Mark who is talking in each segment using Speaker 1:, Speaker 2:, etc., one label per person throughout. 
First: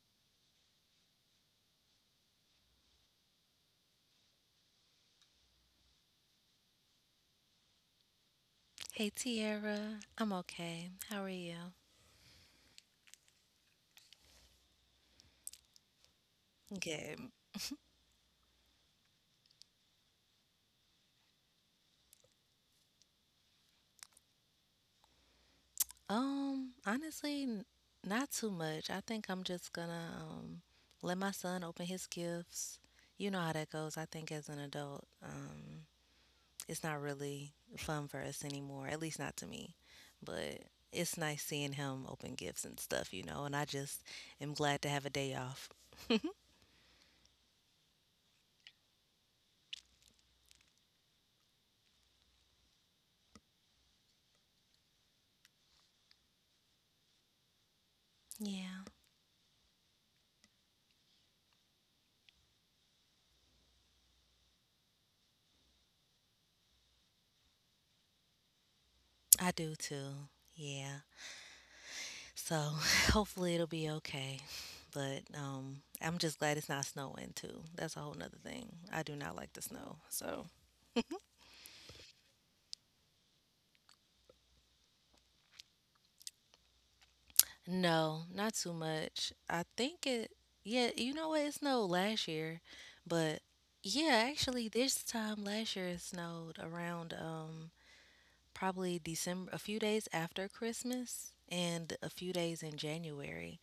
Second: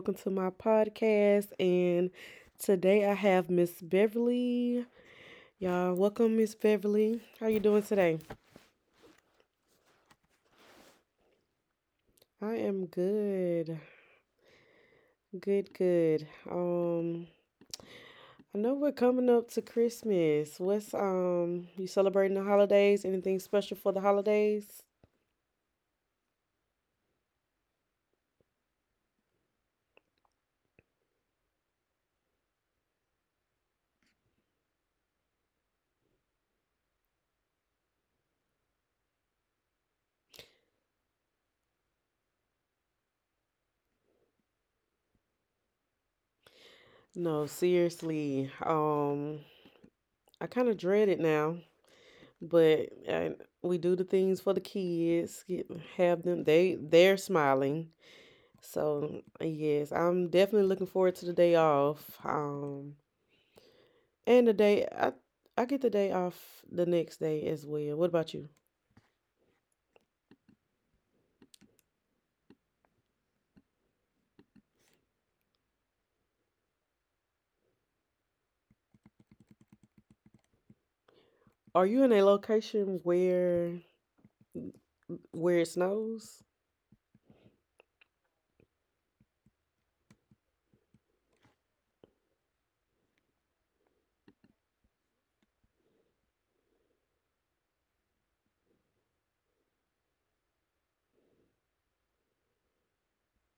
Speaker 1: Welcome to my podcast. And today I have Miss Beverly. Y'all, welcome Miss Beverly. How you doing today?
Speaker 2: Hey Tierra, I'm okay. How are you?
Speaker 1: I am good. Good, good.
Speaker 2: Good.
Speaker 1: I know we're coming up to Christmas. What's you celebrating the holidays? Anything special for the holidays?
Speaker 2: Honestly, not too much. I think I'm just gonna let my son open his gifts. You know how that goes. I think as an adult, it's not really fun for us anymore, at least not to me. But it's nice seeing him open gifts and stuff, and I just am glad to have a day off.
Speaker 1: No, seriously. I kind of dread it now, but we do the things for the kids, have them they're smiling.
Speaker 2: Yeah,
Speaker 1: So yes, I'm definitely looking forward to the day off. And the day I get the day off the next day as well. What about you?
Speaker 2: I do too. Yeah. So hopefully it'll be okay. But I'm just glad it's not snowing too. That's a whole nother thing. I do not like the snow. So
Speaker 1: Are you in a location where it snows?
Speaker 2: no, not too much. I think it. Yeah, you know what? It snowed last year, but yeah, actually this time last year it snowed around probably December, a few days after Christmas and a few days in January.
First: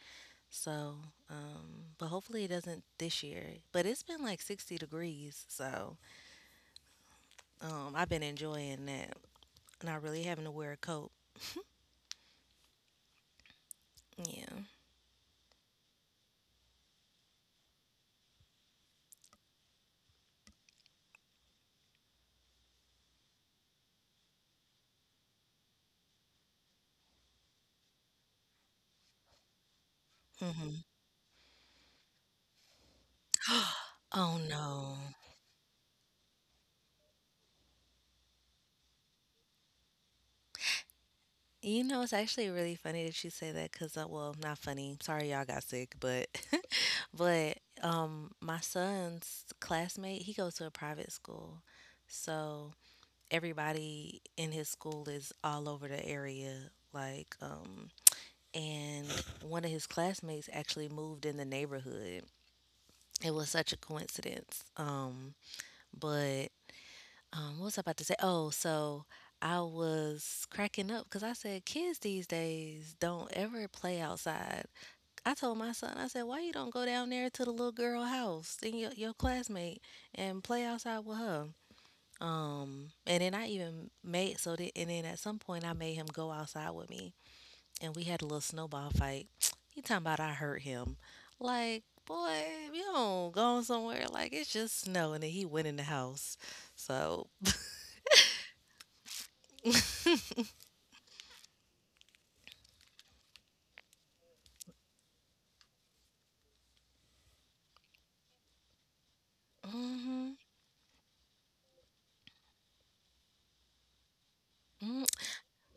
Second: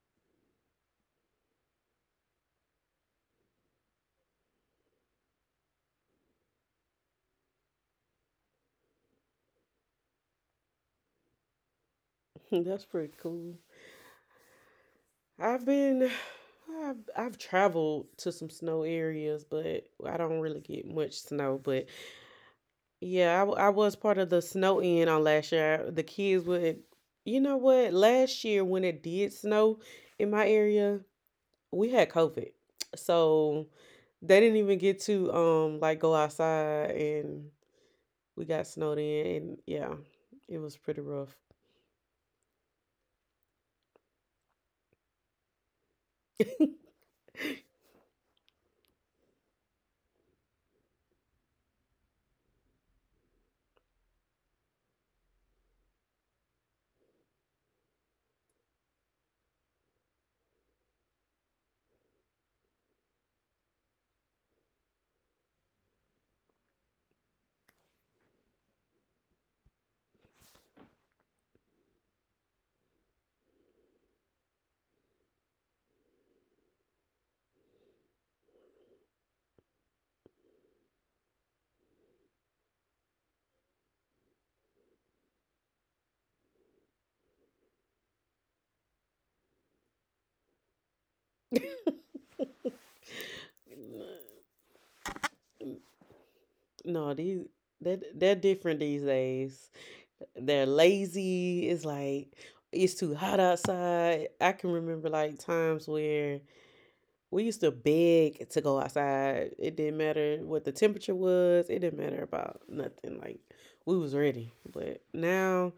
Speaker 2: So but hopefully it doesn't this year. But it's been like 60 degrees, so I've been enjoying that, not really having to wear a coat.
Speaker 1: That's pretty cool.
Speaker 2: Yeah.
Speaker 1: I've been I've traveled to some snow areas, but I don't really get much snow. But yeah, I was part of the snow in on last year. The kids would, you know what? Last year when it did snow in my
Speaker 2: Hmm.
Speaker 1: area, we had COVID. So
Speaker 2: Oh
Speaker 1: they didn't even
Speaker 2: no.
Speaker 1: get to like go outside and we got snowed in and yeah, it was pretty rough.
Speaker 2: You know, it's actually really funny that you say that because, well, not funny. Sorry, y'all got sick, but, but, my son's classmate, he goes to a private school, so everybody in his school is all over the area, like, and one of his classmates actually moved in the neighborhood. It was such a coincidence. But what was I about to say? Oh, so I was cracking up because I said kids these days don't ever play outside. I told my son, I said, why you don't go down there to the little girl house and your classmate and play outside with her? And then I even made so that, and then at some point I made him go outside with me, and we had a little snowball fight. He talking about I hurt him, like boy, if you don't go somewhere like it's just snow, and then he went in the house.
Speaker 1: No,
Speaker 2: So,
Speaker 1: these they're different these days. They're lazy. It's like it's too hot outside. I can remember like times where we used to beg to go outside. It didn't
Speaker 2: mhm.
Speaker 1: matter what the temperature was. It didn't matter about nothing. Like we was ready. But
Speaker 2: Mm,
Speaker 1: now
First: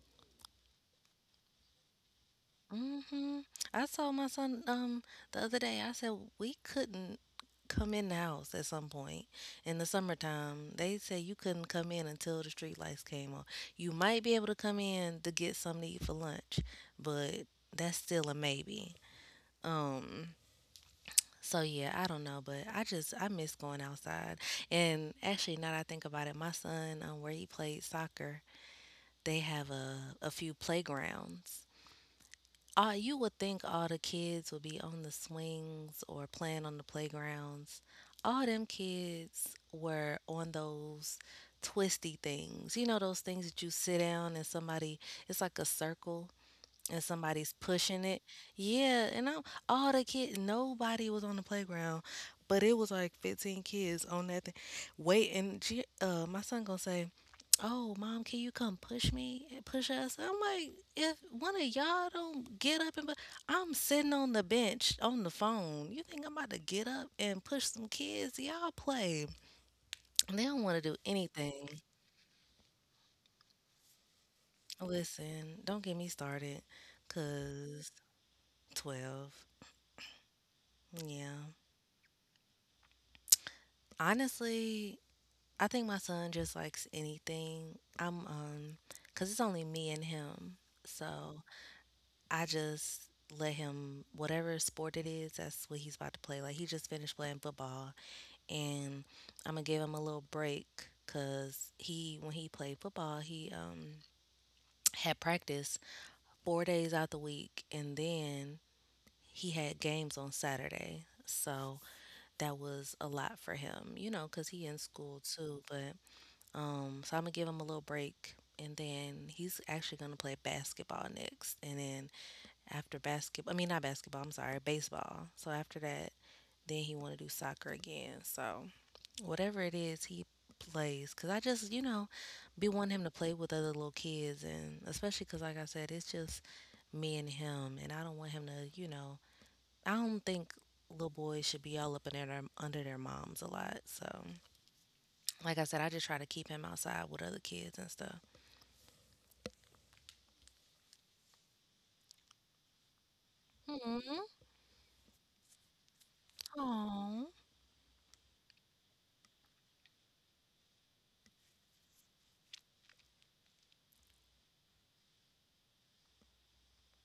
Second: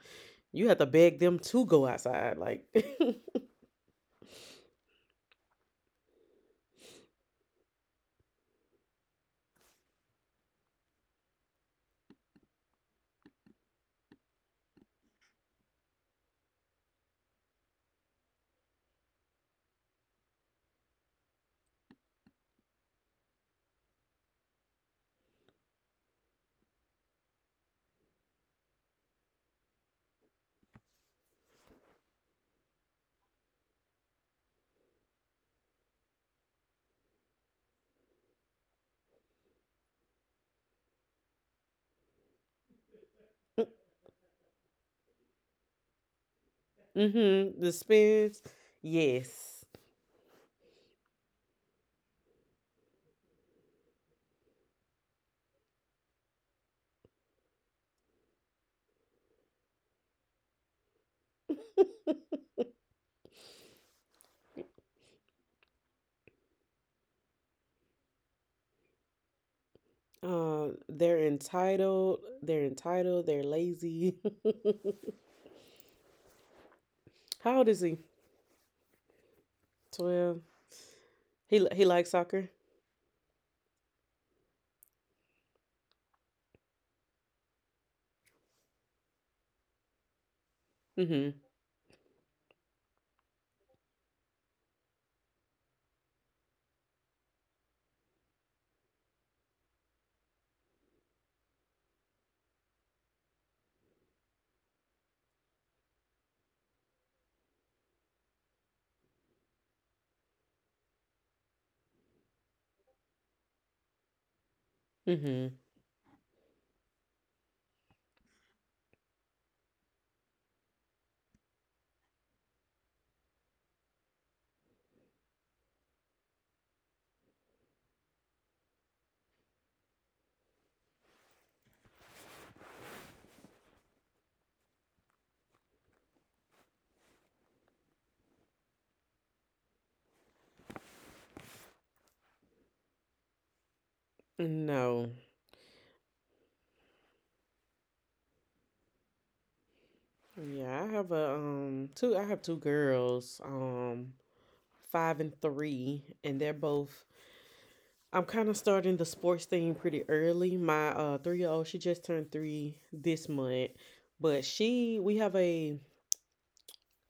Speaker 1: you have to beg them to go outside. Like,
Speaker 2: mhm. I told my son the other day. I said we couldn't come in the house at some point in the summertime. They said you couldn't come in until the street lights came on. You might be able to come in to get something to eat for lunch, but that's still a maybe. Um. So yeah, I don't know, but I just I miss going outside. And actually, now that I think about it, my son where he played soccer, they have a few playgrounds. You would think all the kids would be on the swings or playing on the playgrounds. All them kids were on those twisty things. You know, those things that you sit down and somebody, it's like a circle and somebody's
Speaker 1: mm-hmm, the
Speaker 2: pushing it.
Speaker 1: spins,
Speaker 2: Yeah, and I'm
Speaker 1: yes.
Speaker 2: all the kids, nobody was on the playground, but it was like 15 kids on that thing. Wait, and my son gonna say, oh mom can you come push me and push us. I'm like if one of y'all don't get up and but I'm sitting on the bench on the phone, you think I'm about to get up and push some kids? Y'all play. They don't want to do
Speaker 1: They're
Speaker 2: anything.
Speaker 1: entitled. They're entitled. They're lazy.
Speaker 2: Listen, don't get me started
Speaker 1: How old is
Speaker 2: because.
Speaker 1: he?
Speaker 2: 12.
Speaker 1: 12.
Speaker 2: Yeah,
Speaker 1: He likes soccer.
Speaker 2: honestly I think my son just likes anything. I'm Because it's only me and him,
Speaker 1: Mm-hmm.
Speaker 2: so I just let him whatever sport it is, that's what he's about to play. Like he just finished playing football and I'm gonna give him a little break cuz he when he played football, he had practice 4 days out the week and then he had games on Saturday. So that was a lot for him, you know, cuz he in school
Speaker 1: Mm-hmm.
Speaker 2: too, but so I'm gonna give him a little break and then he's actually gonna play basketball next and then after basketball. I mean, not basketball, I'm sorry, baseball. So after that, then he want to do soccer again. So whatever it is, he plays. Because I just, you know, be wanting him to play with other little kids. And especially because, like I said, it's just me and him. And I don't want him to, you know, I don't think little boys should be all up in under their moms a lot. So,
Speaker 1: No.
Speaker 2: like I said, I just try to keep him outside with other kids and stuff.
Speaker 1: Yeah, I have a two. I have two girls.
Speaker 2: Mm-hmm.
Speaker 1: Five and three, and they're both.
Speaker 2: Oh.
Speaker 1: I'm kind of starting the sports thing pretty early. My 3 year old, she just turned three this month, but she we have a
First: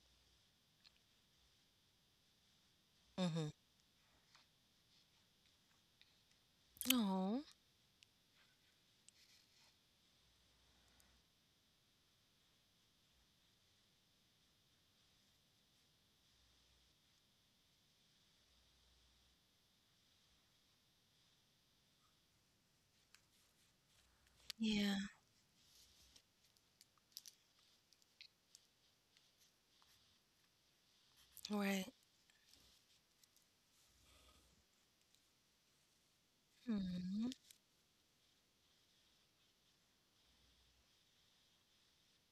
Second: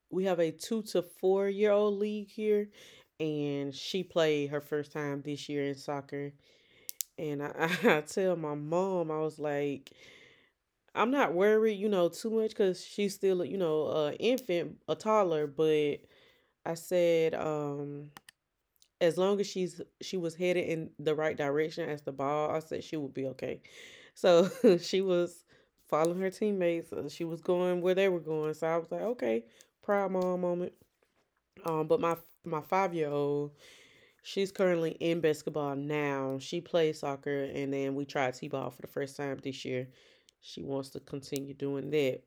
Speaker 1: 2 to 4 year old league here,
Speaker 2: Mm-hmm.
Speaker 1: and she played her first time this year in soccer. And
Speaker 2: Oh.
Speaker 1: I, I tell my mom, I was like, I'm not worried, you know, too much because she's still, you know, a infant, a toddler. But I said, as long as she was headed in the right direction as the ball, I said she would be okay. So
Speaker 2: Yeah.
Speaker 1: she was following her teammates. She was going where they were going. So I was like, okay, proud mom moment.
Speaker 2: Right.
Speaker 1: But my 5 year old, she's currently in basketball now. She plays
Speaker 2: Hmm.
Speaker 1: soccer, and then we tried t ball for the first time this year. She wants to continue doing that,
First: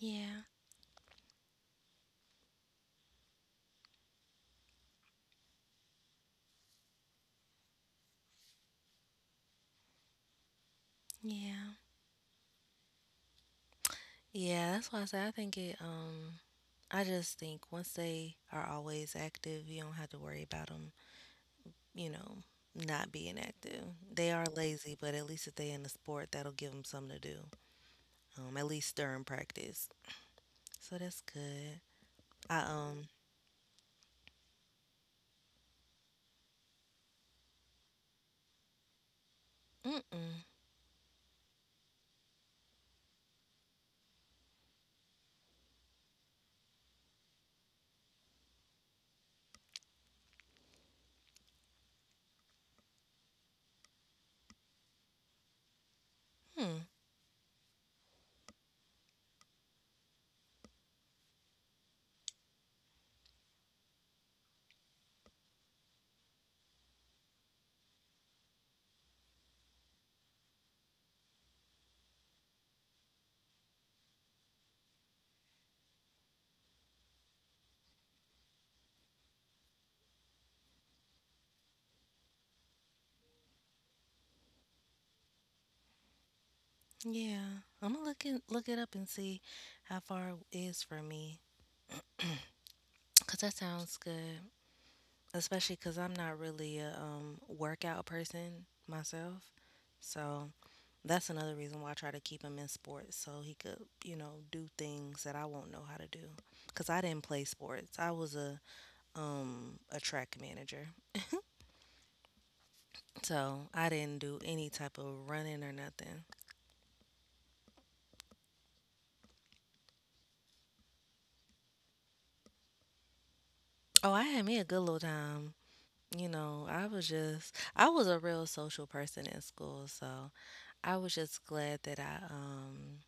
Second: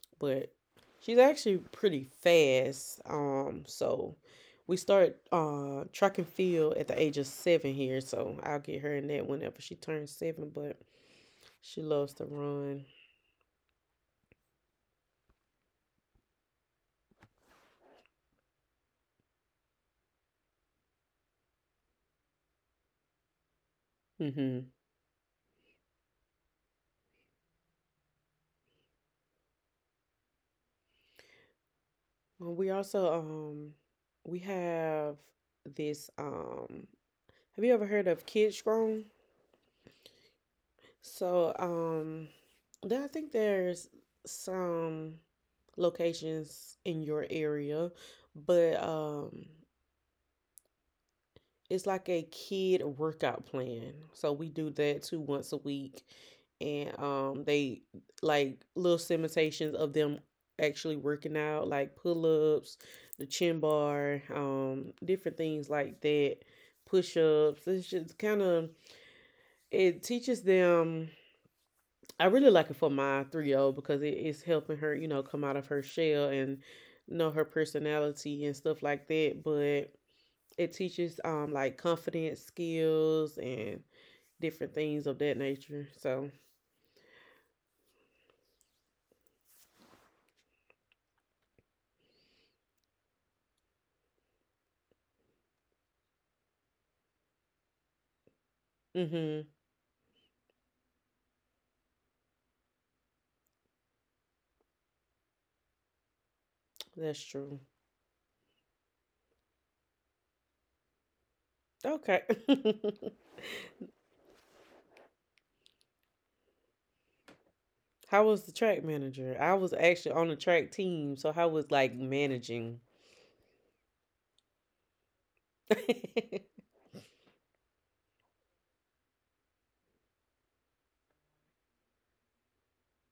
Speaker 2: Yeah,
Speaker 1: but she's actually pretty fast. So we start track and field at the age of seven here. So I'll get her in that whenever she turns seven. But
Speaker 2: yeah,
Speaker 1: she loves to run.
Speaker 2: yeah. That's why I say I think it. I just think once they are always active, you don't have to worry about them. You know, not being active. They are
Speaker 1: Mm-hmm.
Speaker 2: lazy, but at least if they in the sport, that'll give them something to do. At least during practice. So that's good.
Speaker 1: Well,
Speaker 2: I
Speaker 1: we
Speaker 2: um.
Speaker 1: also we have this. Have you ever heard of Kids Grown?
Speaker 2: Mm mm.
Speaker 1: So um, then I think there's some locations in your area, but it's like a kid workout plan. So we do that too once a week.
Speaker 2: Hmm.
Speaker 1: And they like little imitations of them actually working out, like pull ups, the chin bar, different things like that, push ups. It's just kind of it teaches them. I really like it for my 3 year old because it is helping her, you know, come out of her shell and know her personality and stuff like that. But it teaches like confidence skills and different things of that nature. So,
Speaker 2: Yeah. I'm gonna look it up and see how far it is from me. Cause that sounds good. Especially because I'm not really a workout person myself.
Speaker 1: mhm,
Speaker 2: So that's another reason why I try to keep him in sports so he could, you know, do things that I won't know how to do. Because I
Speaker 1: that's
Speaker 2: didn't play
Speaker 1: true.
Speaker 2: sports. I was a track manager,
Speaker 1: Okay.
Speaker 2: so I didn't do any type of running or nothing.
Speaker 1: How was the track manager? I was actually on the track team, so how was like managing?
Speaker 2: Oh, I had me a good little time. You know, I was a real social person in school, so I was just glad that I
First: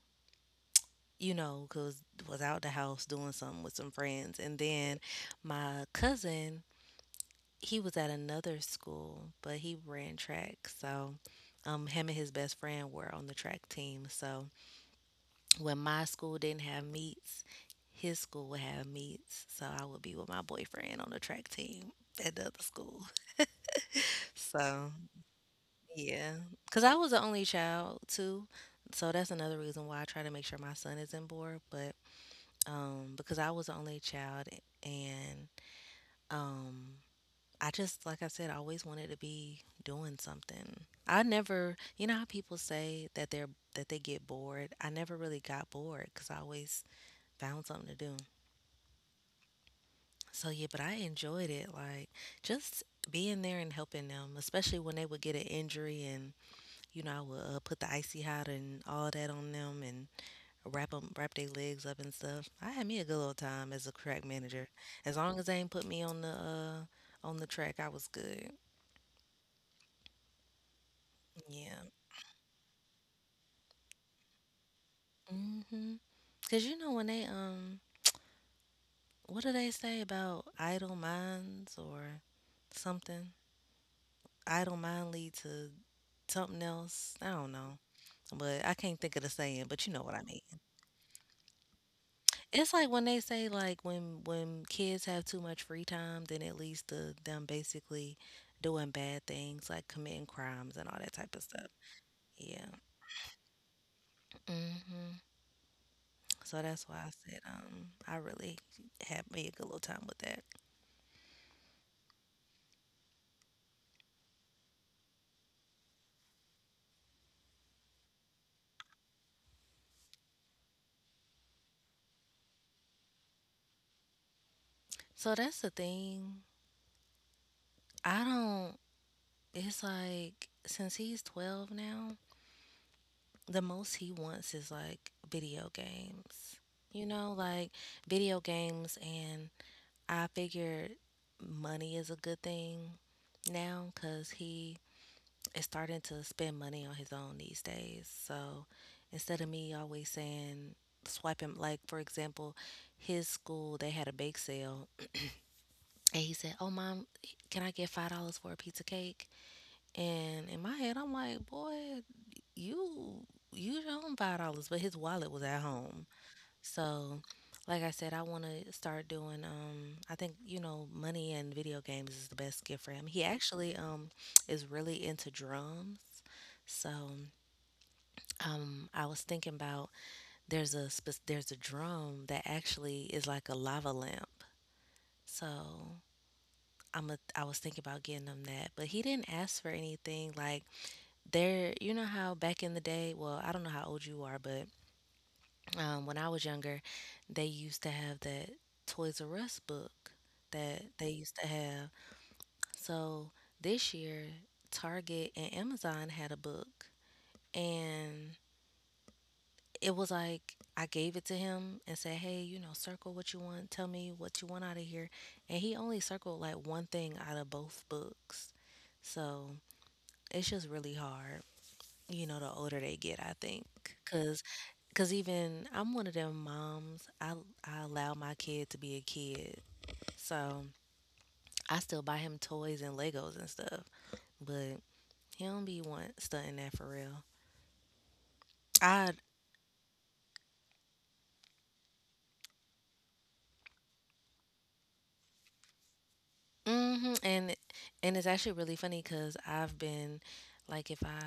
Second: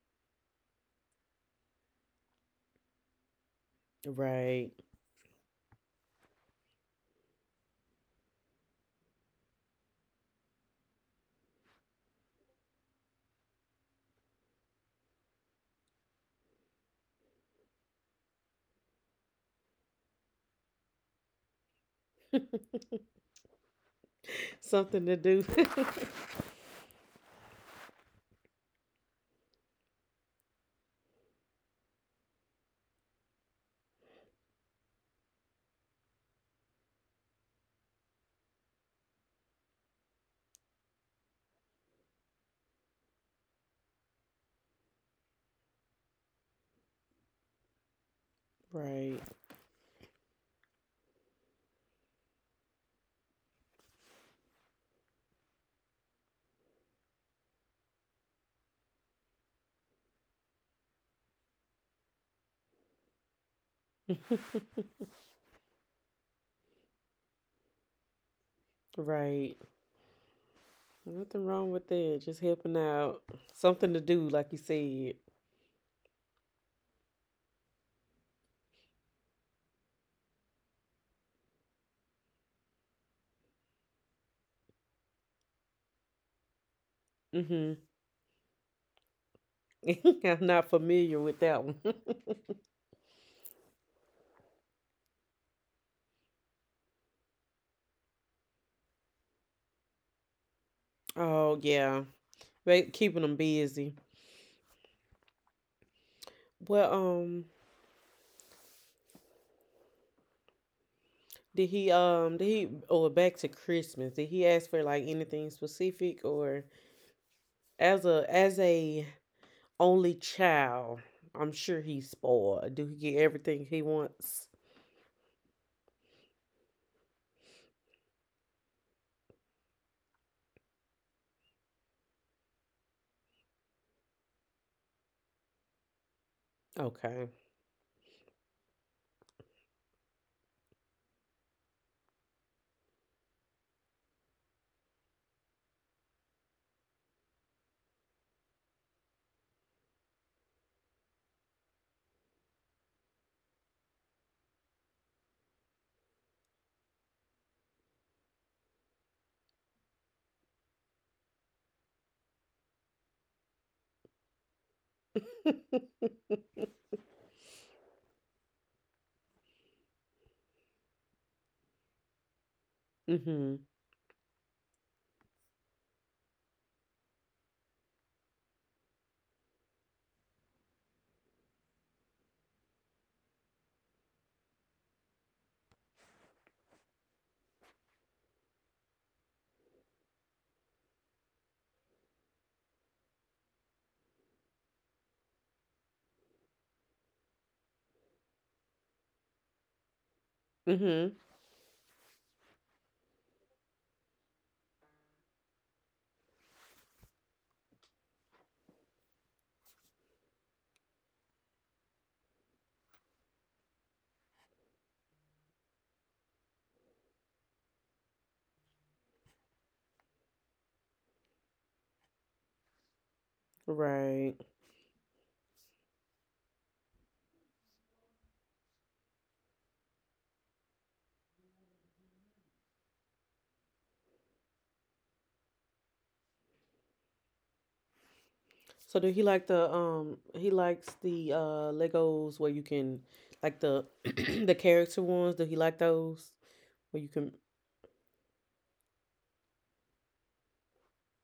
Speaker 2: you know, cause was out the house doing something with some friends. And
Speaker 1: Right.
Speaker 2: then my cousin, he was at another school, but he ran track. So him and his best friend were on the track team. So when my school didn't have meets, his school would have meets. So I would be with my boyfriend on the track team at the other school. So
Speaker 1: Something to do.
Speaker 2: yeah, because I was the only child too. So that's another reason why I try to make sure my son is in board. But because I was the only child, and um, I just, like I said, I always wanted to be doing something. I never, you know how people say that they get bored. I never really got bored because I always found something to do.
Speaker 1: Right.
Speaker 2: So yeah, but I enjoyed it, like just being there and helping them, especially when they would get an injury, and you know I would put the icy hot and all that on them, and wrap their legs up and stuff. I had me a good old time as a track manager. As long as they ain't put me on the track, I was good.
Speaker 1: Right. Nothing wrong
Speaker 2: Yeah.
Speaker 1: with that. Just helping out. Something to do, like you said.
Speaker 2: Mhm. Cause you know when they what do they say about idle minds or something? Idle mind lead to something else. I don't know, but I can't think of the saying. But you know what I
Speaker 1: Mm-hmm.
Speaker 2: mean.
Speaker 1: I'm not familiar with that one.
Speaker 2: It's like when they say like when kids have too much free time, then it leads to them basically doing bad things like committing crimes and all that type of
Speaker 1: Oh
Speaker 2: stuff.
Speaker 1: yeah.
Speaker 2: Yeah.
Speaker 1: They keeping them busy.
Speaker 2: Hmm. So that's why
Speaker 1: Well,
Speaker 2: I said I really had me a good little time with that.
Speaker 1: did he or back to Christmas? Did he ask for like anything specific or as a only child? I'm sure he's spoiled. Do he get everything he wants?
Speaker 2: So that's the thing. I don't it's like since he's 12 now, the most he wants is like video games. You know,
Speaker 1: Okay.
Speaker 2: like video games and I figured money is a good thing now because he is starting to spend money on his own these days. So instead of me always saying, swipe him, like for example, his school, they had a bake sale. And he said, Oh, mom, can I get $5 for a pizza cake? And in my head, I'm like, Boy, you use your own $5. But his wallet was at home. So, like I said, I want to start doing. I think you know, money and video games is the best gift for him. He
Speaker 1: Mhm.
Speaker 2: actually is really into drums. So, I was thinking about there's a drum that actually is like a lava lamp. So. I'm a, I was thinking about getting him that, but he didn't ask for anything. Like there, you know how back in the day, well, I don't know how old you are, but when I was younger, they used to have that Toys R Us book that they
Speaker 1: Mhm.
Speaker 2: used to have. So this year, Target and Amazon had a book, and it was like I gave it to him and said, "Hey, you know, circle what you want. Tell me what you want out of here." And he only circled like one thing out of both books. So it's just really hard, you know, the older they get, I think. cause,
Speaker 1: Right.
Speaker 2: cause even I'm one of them moms. I allow my kid to be a kid, so I still buy him toys and Legos and stuff. But he don't be want stunting that for real.
Speaker 1: So
Speaker 2: I
Speaker 1: do he like the he likes the Legos where you can like the the character ones? Do he like those where you
Speaker 2: hmm
Speaker 1: can
Speaker 2: and And it's actually really funny because I've been like if I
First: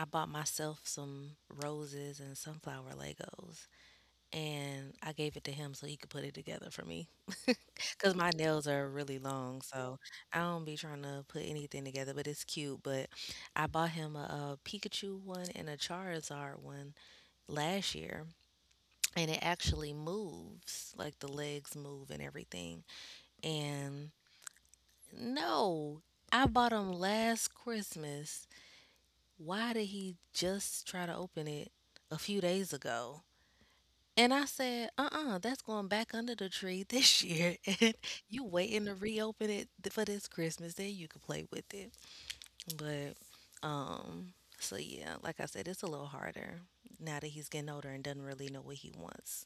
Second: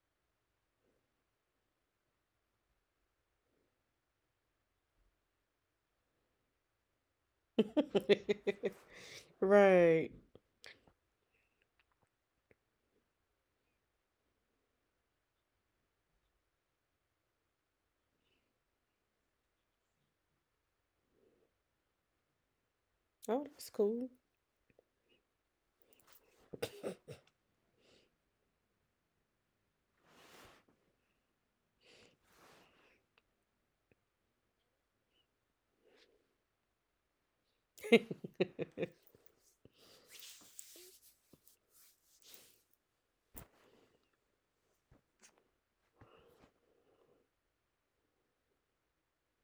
Speaker 2: I bought myself some roses and sunflower Legos, and I gave it to him so he could put it together for me, cause my nails are really long, so
Speaker 1: right.
Speaker 2: I don't be trying to put anything together, but it's cute. But I bought him a, Pikachu one and a Charizard one last year, and it actually moves, like the legs move and everything.
Speaker 1: Oh, that's
Speaker 2: And
Speaker 1: cool.
Speaker 2: no, I bought him last Christmas. Why did he just try to open it a few days ago? And I said, "Uh-uh, that's going back under the tree this year, and
Speaker 1: I
Speaker 2: you waiting to reopen it for this Christmas, then you can play with it." But, so yeah, like I said, it's a little harder now that he's getting older and doesn't really know what he wants.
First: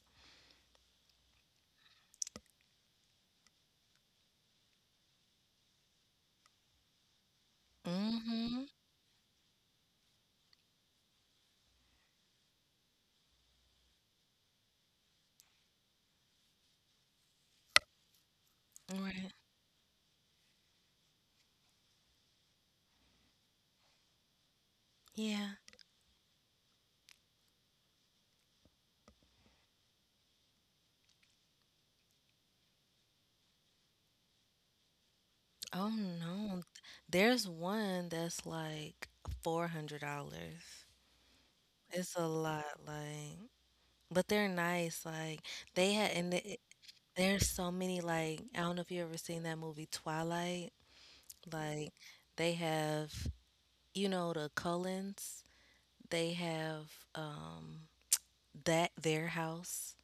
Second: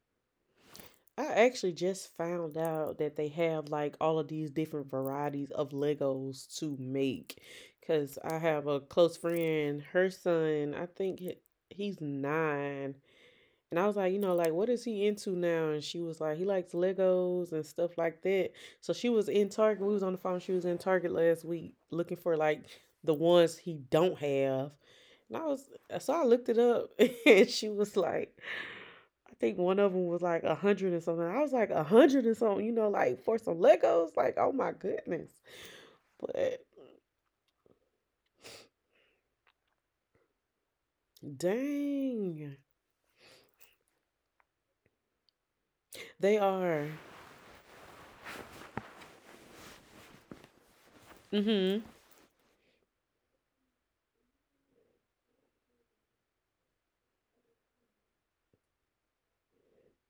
Speaker 1: actually just found out that they have like all of these different varieties of Legos to make. Cause I have
Speaker 2: Mm-hmm.
Speaker 1: a close friend, her son, I think he's nine, and I was like, you know, like what is he into now? And she was like, he likes Legos and stuff like that. So she was
Speaker 2: Right.
Speaker 1: in Target. We was on the phone. She was in Target last week looking for like the ones he don't have. And I
Speaker 2: Yeah.
Speaker 1: was so I looked it up, and she was like, I think one of them was like a hundred and something. I was like a hundred and something, you know, like for some Legos. Like, oh my goodness!
Speaker 2: Oh
Speaker 1: But
Speaker 2: no. There's one that's like $400. It's a
Speaker 1: dang,
Speaker 2: lot, like, but they're nice. Like they had,
Speaker 1: they
Speaker 2: and it,
Speaker 1: are.
Speaker 2: There's so many like I don't know if you ever seen that movie Twilight.
Speaker 1: Mm hmm.
Speaker 2: Like they have you know the Cullens. They have that their house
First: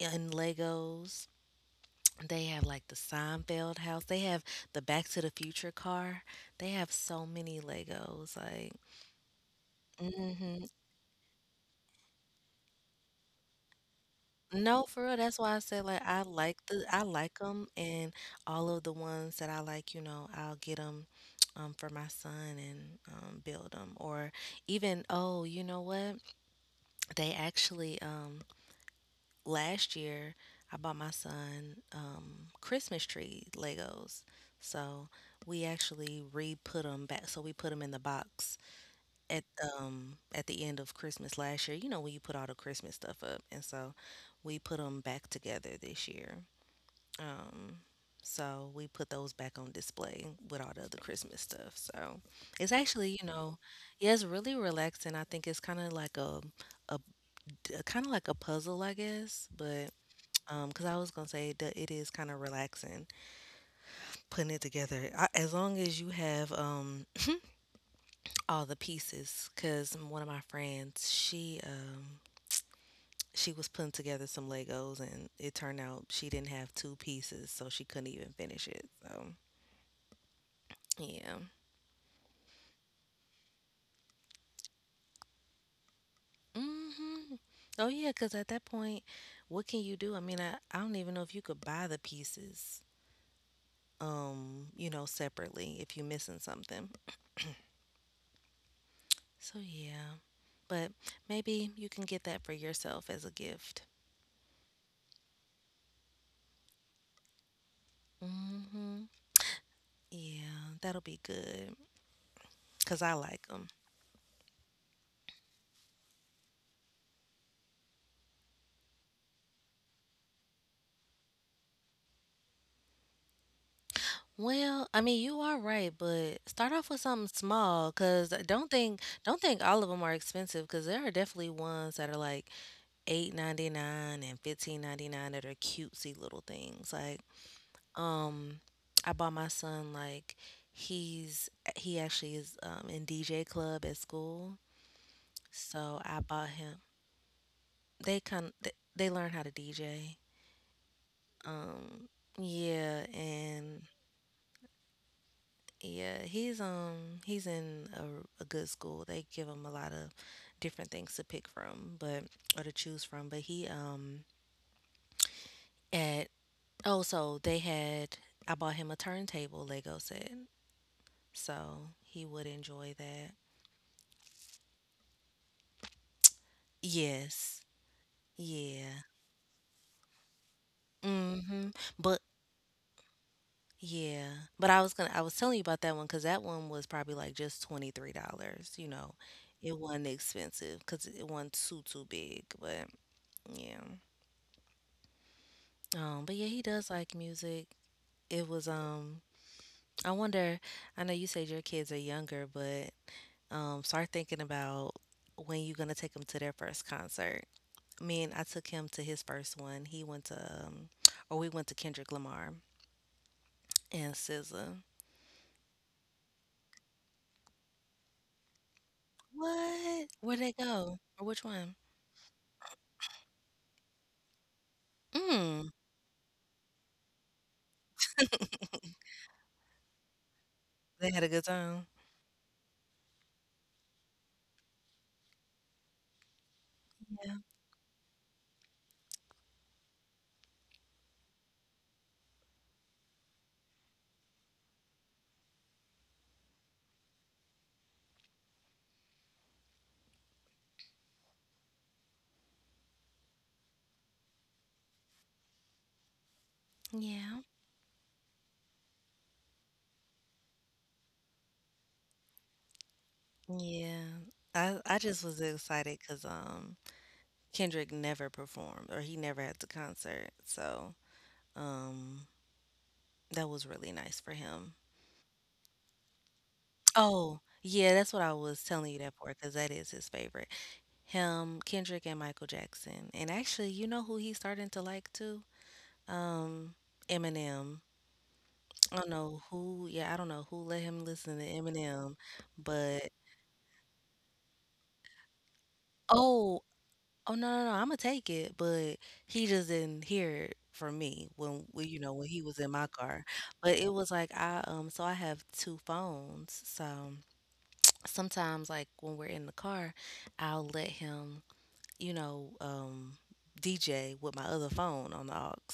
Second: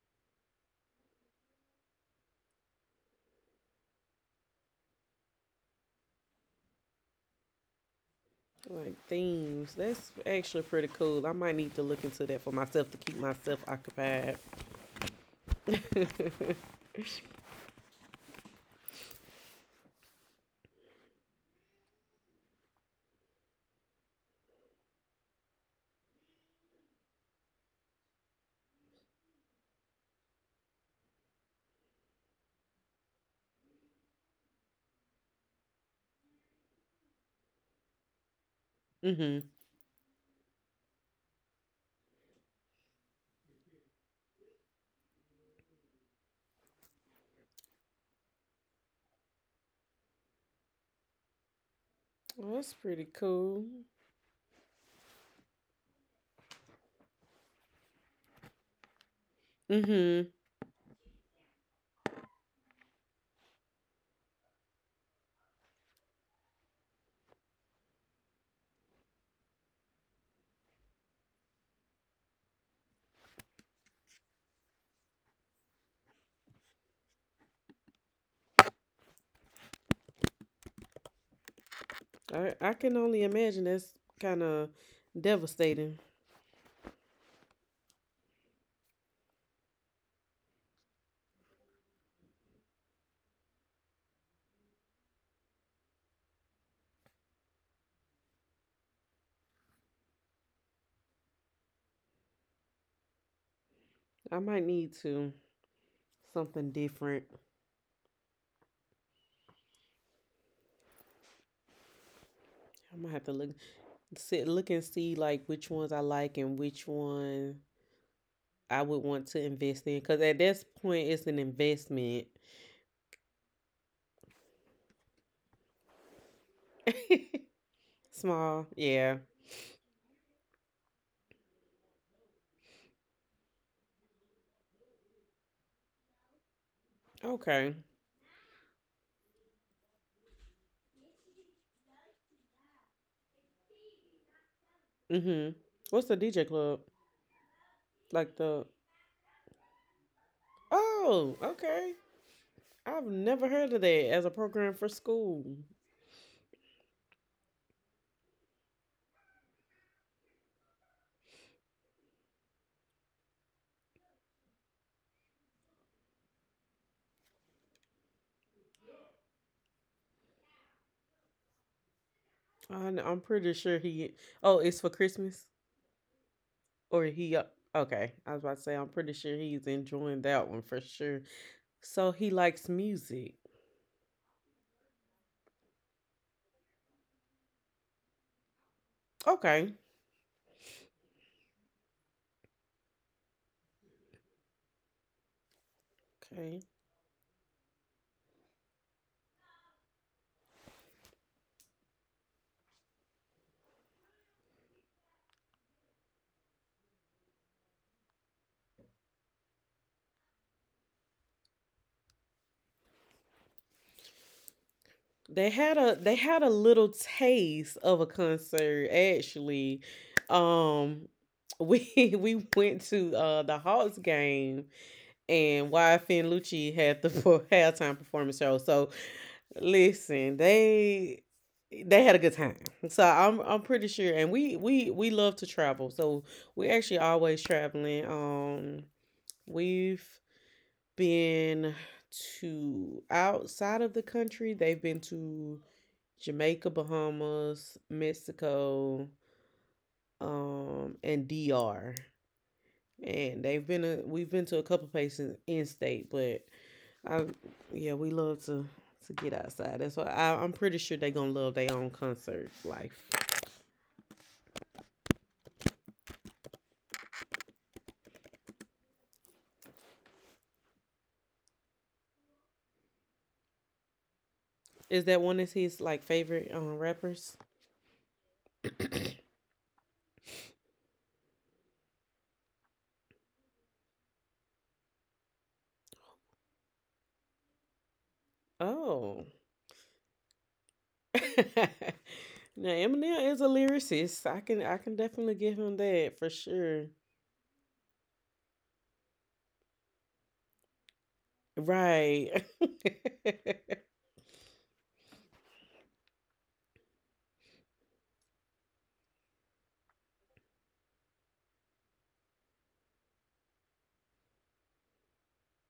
Speaker 2: in Legos. They have like the Seinfeld house. They have the Back to the Future car. They have so many Legos. Like
Speaker 1: Like themes. That's actually
Speaker 2: mhm.
Speaker 1: pretty cool. I might need to look into that for myself to keep myself occupied.
Speaker 2: No, for real. That's why I said like I like them, and all of the ones that I like, you know, I'll get them for my son and build them. Or even, oh, you know what? They actually last year I bought my son Christmas tree Legos. So we actually re-put them back. So we put them in the box at
Speaker 1: Mm-hmm.
Speaker 2: at the end of Christmas last year, you know, when you put all the Christmas stuff up, and so we put them back together this year. Um, so we put those back on display with all the other Christmas stuff. So
Speaker 1: Well,
Speaker 2: it's
Speaker 1: that's pretty
Speaker 2: actually, you know,
Speaker 1: cool.
Speaker 2: yeah, it's really relaxing. I think it's kind of like a a, kind of like a puzzle, I guess. But
Speaker 1: Mm-hmm.
Speaker 2: Because I was gonna say that it is kind of relaxing putting it together. I, as long as you have all the pieces, because one of my friends, she was putting together some Legos and it turned out she didn't have two pieces, so she couldn't even finish it. So, yeah.
Speaker 1: I can only imagine that's kind of devastating.
Speaker 2: Hmm. Oh, yeah, because at that point, what can you do? I mean, I don't even know if you could buy the pieces, you know, separately if you're missing something. So, yeah. But maybe you can get that for yourself as a gift.
Speaker 1: I might need to something different.
Speaker 2: Hmm. Yeah, that'll be good because I
Speaker 1: I'm gonna have to
Speaker 2: like
Speaker 1: look
Speaker 2: 'em.
Speaker 1: sit look and see like which ones I like and which one I would want to invest in. Cause at this point it's an investment.
Speaker 2: Well, I mean, you are right, but start off with something small, small, 'cause I
Speaker 1: Small, yeah.
Speaker 2: don't think all of them are expensive, cause there are definitely ones that are like 8.99 and 15.99 that are cutesy little things. Like,
Speaker 1: Okay.
Speaker 2: um, I bought my son like he's he actually is in DJ club at school,
Speaker 1: Mm-hmm.
Speaker 2: so
Speaker 1: What's
Speaker 2: I
Speaker 1: the
Speaker 2: bought
Speaker 1: DJ
Speaker 2: him.
Speaker 1: club?
Speaker 2: They
Speaker 1: Like
Speaker 2: kind
Speaker 1: the
Speaker 2: they learn how to DJ.
Speaker 1: oh, okay.
Speaker 2: Um, yeah,
Speaker 1: I've never heard
Speaker 2: and
Speaker 1: of that as a program for school.
Speaker 2: Yeah, he's in a good school. They give him a lot of different things to pick from, but or to choose from. But he at oh so they had I bought him a turntable Lego set, so he would enjoy
Speaker 1: I'm
Speaker 2: that.
Speaker 1: pretty sure he. Oh, it's for Christmas or he.
Speaker 2: Yes.
Speaker 1: Okay, I was about to say I'm
Speaker 2: Yeah.
Speaker 1: pretty sure he's enjoying that one for sure.
Speaker 2: Mm-hmm.
Speaker 1: So
Speaker 2: But
Speaker 1: he likes music.
Speaker 2: yeah, but I was telling you about that one because that one was probably like just $23. You know, it
Speaker 1: Okay,
Speaker 2: wasn't expensive because it wasn't too too big. But yeah. But yeah, he
Speaker 1: okay.
Speaker 2: does like music. It was I wonder, I know you said your kids are younger, but start thinking about when you're gonna take them to their first concert. I mean, I took him to his first one. He went to um or we went to Kendrick Lamar and SZA.
Speaker 1: They had a little taste of a concert actually.
Speaker 2: What? Where'd they go?
Speaker 1: Um,
Speaker 2: Or which one?
Speaker 1: we we went to the Hawks game
Speaker 2: Mm.
Speaker 1: and YFN Lucci had the halftime performance show. So listen,
Speaker 2: They had a good time.
Speaker 1: they had a good time. So I'm pretty sure. And we love to travel. So we actually
Speaker 2: Yeah.
Speaker 1: always traveling. We've been to outside of the country. They've been to Jamaica, Bahamas, Mexico, and DR. And they've been we've been to a couple places in state, but I
Speaker 2: Yeah.
Speaker 1: yeah, we love to get outside. That's why I'm pretty sure they gonna love their own concert life.
Speaker 2: Yeah. I just was excited because Kendrick never performed, or he never had the concert. So um, that was really nice for him.
Speaker 1: Is that one of his like favorite
Speaker 2: Oh,
Speaker 1: rappers?
Speaker 2: yeah, that's what I was telling you that for, because that is his favorite. Him, Kendrick, and Michael Jackson. And actually, you know who he's starting to like too? Um, Eminem. I don't
Speaker 1: Oh,
Speaker 2: know who, yeah, I don't know who let him listen to
Speaker 1: now
Speaker 2: Eminem, but
Speaker 1: Eminem is a lyricist. I can definitely give him that for
Speaker 2: oh,
Speaker 1: sure.
Speaker 2: oh no, no, no, I'm gonna take it, but he just didn't hear it from me when we, you know, when he
Speaker 1: Right,
Speaker 2: was in my car. But it was like I so I have two phones, so sometimes like when we're in the car, I'll let him, you know, DJ with my other phone on the aux,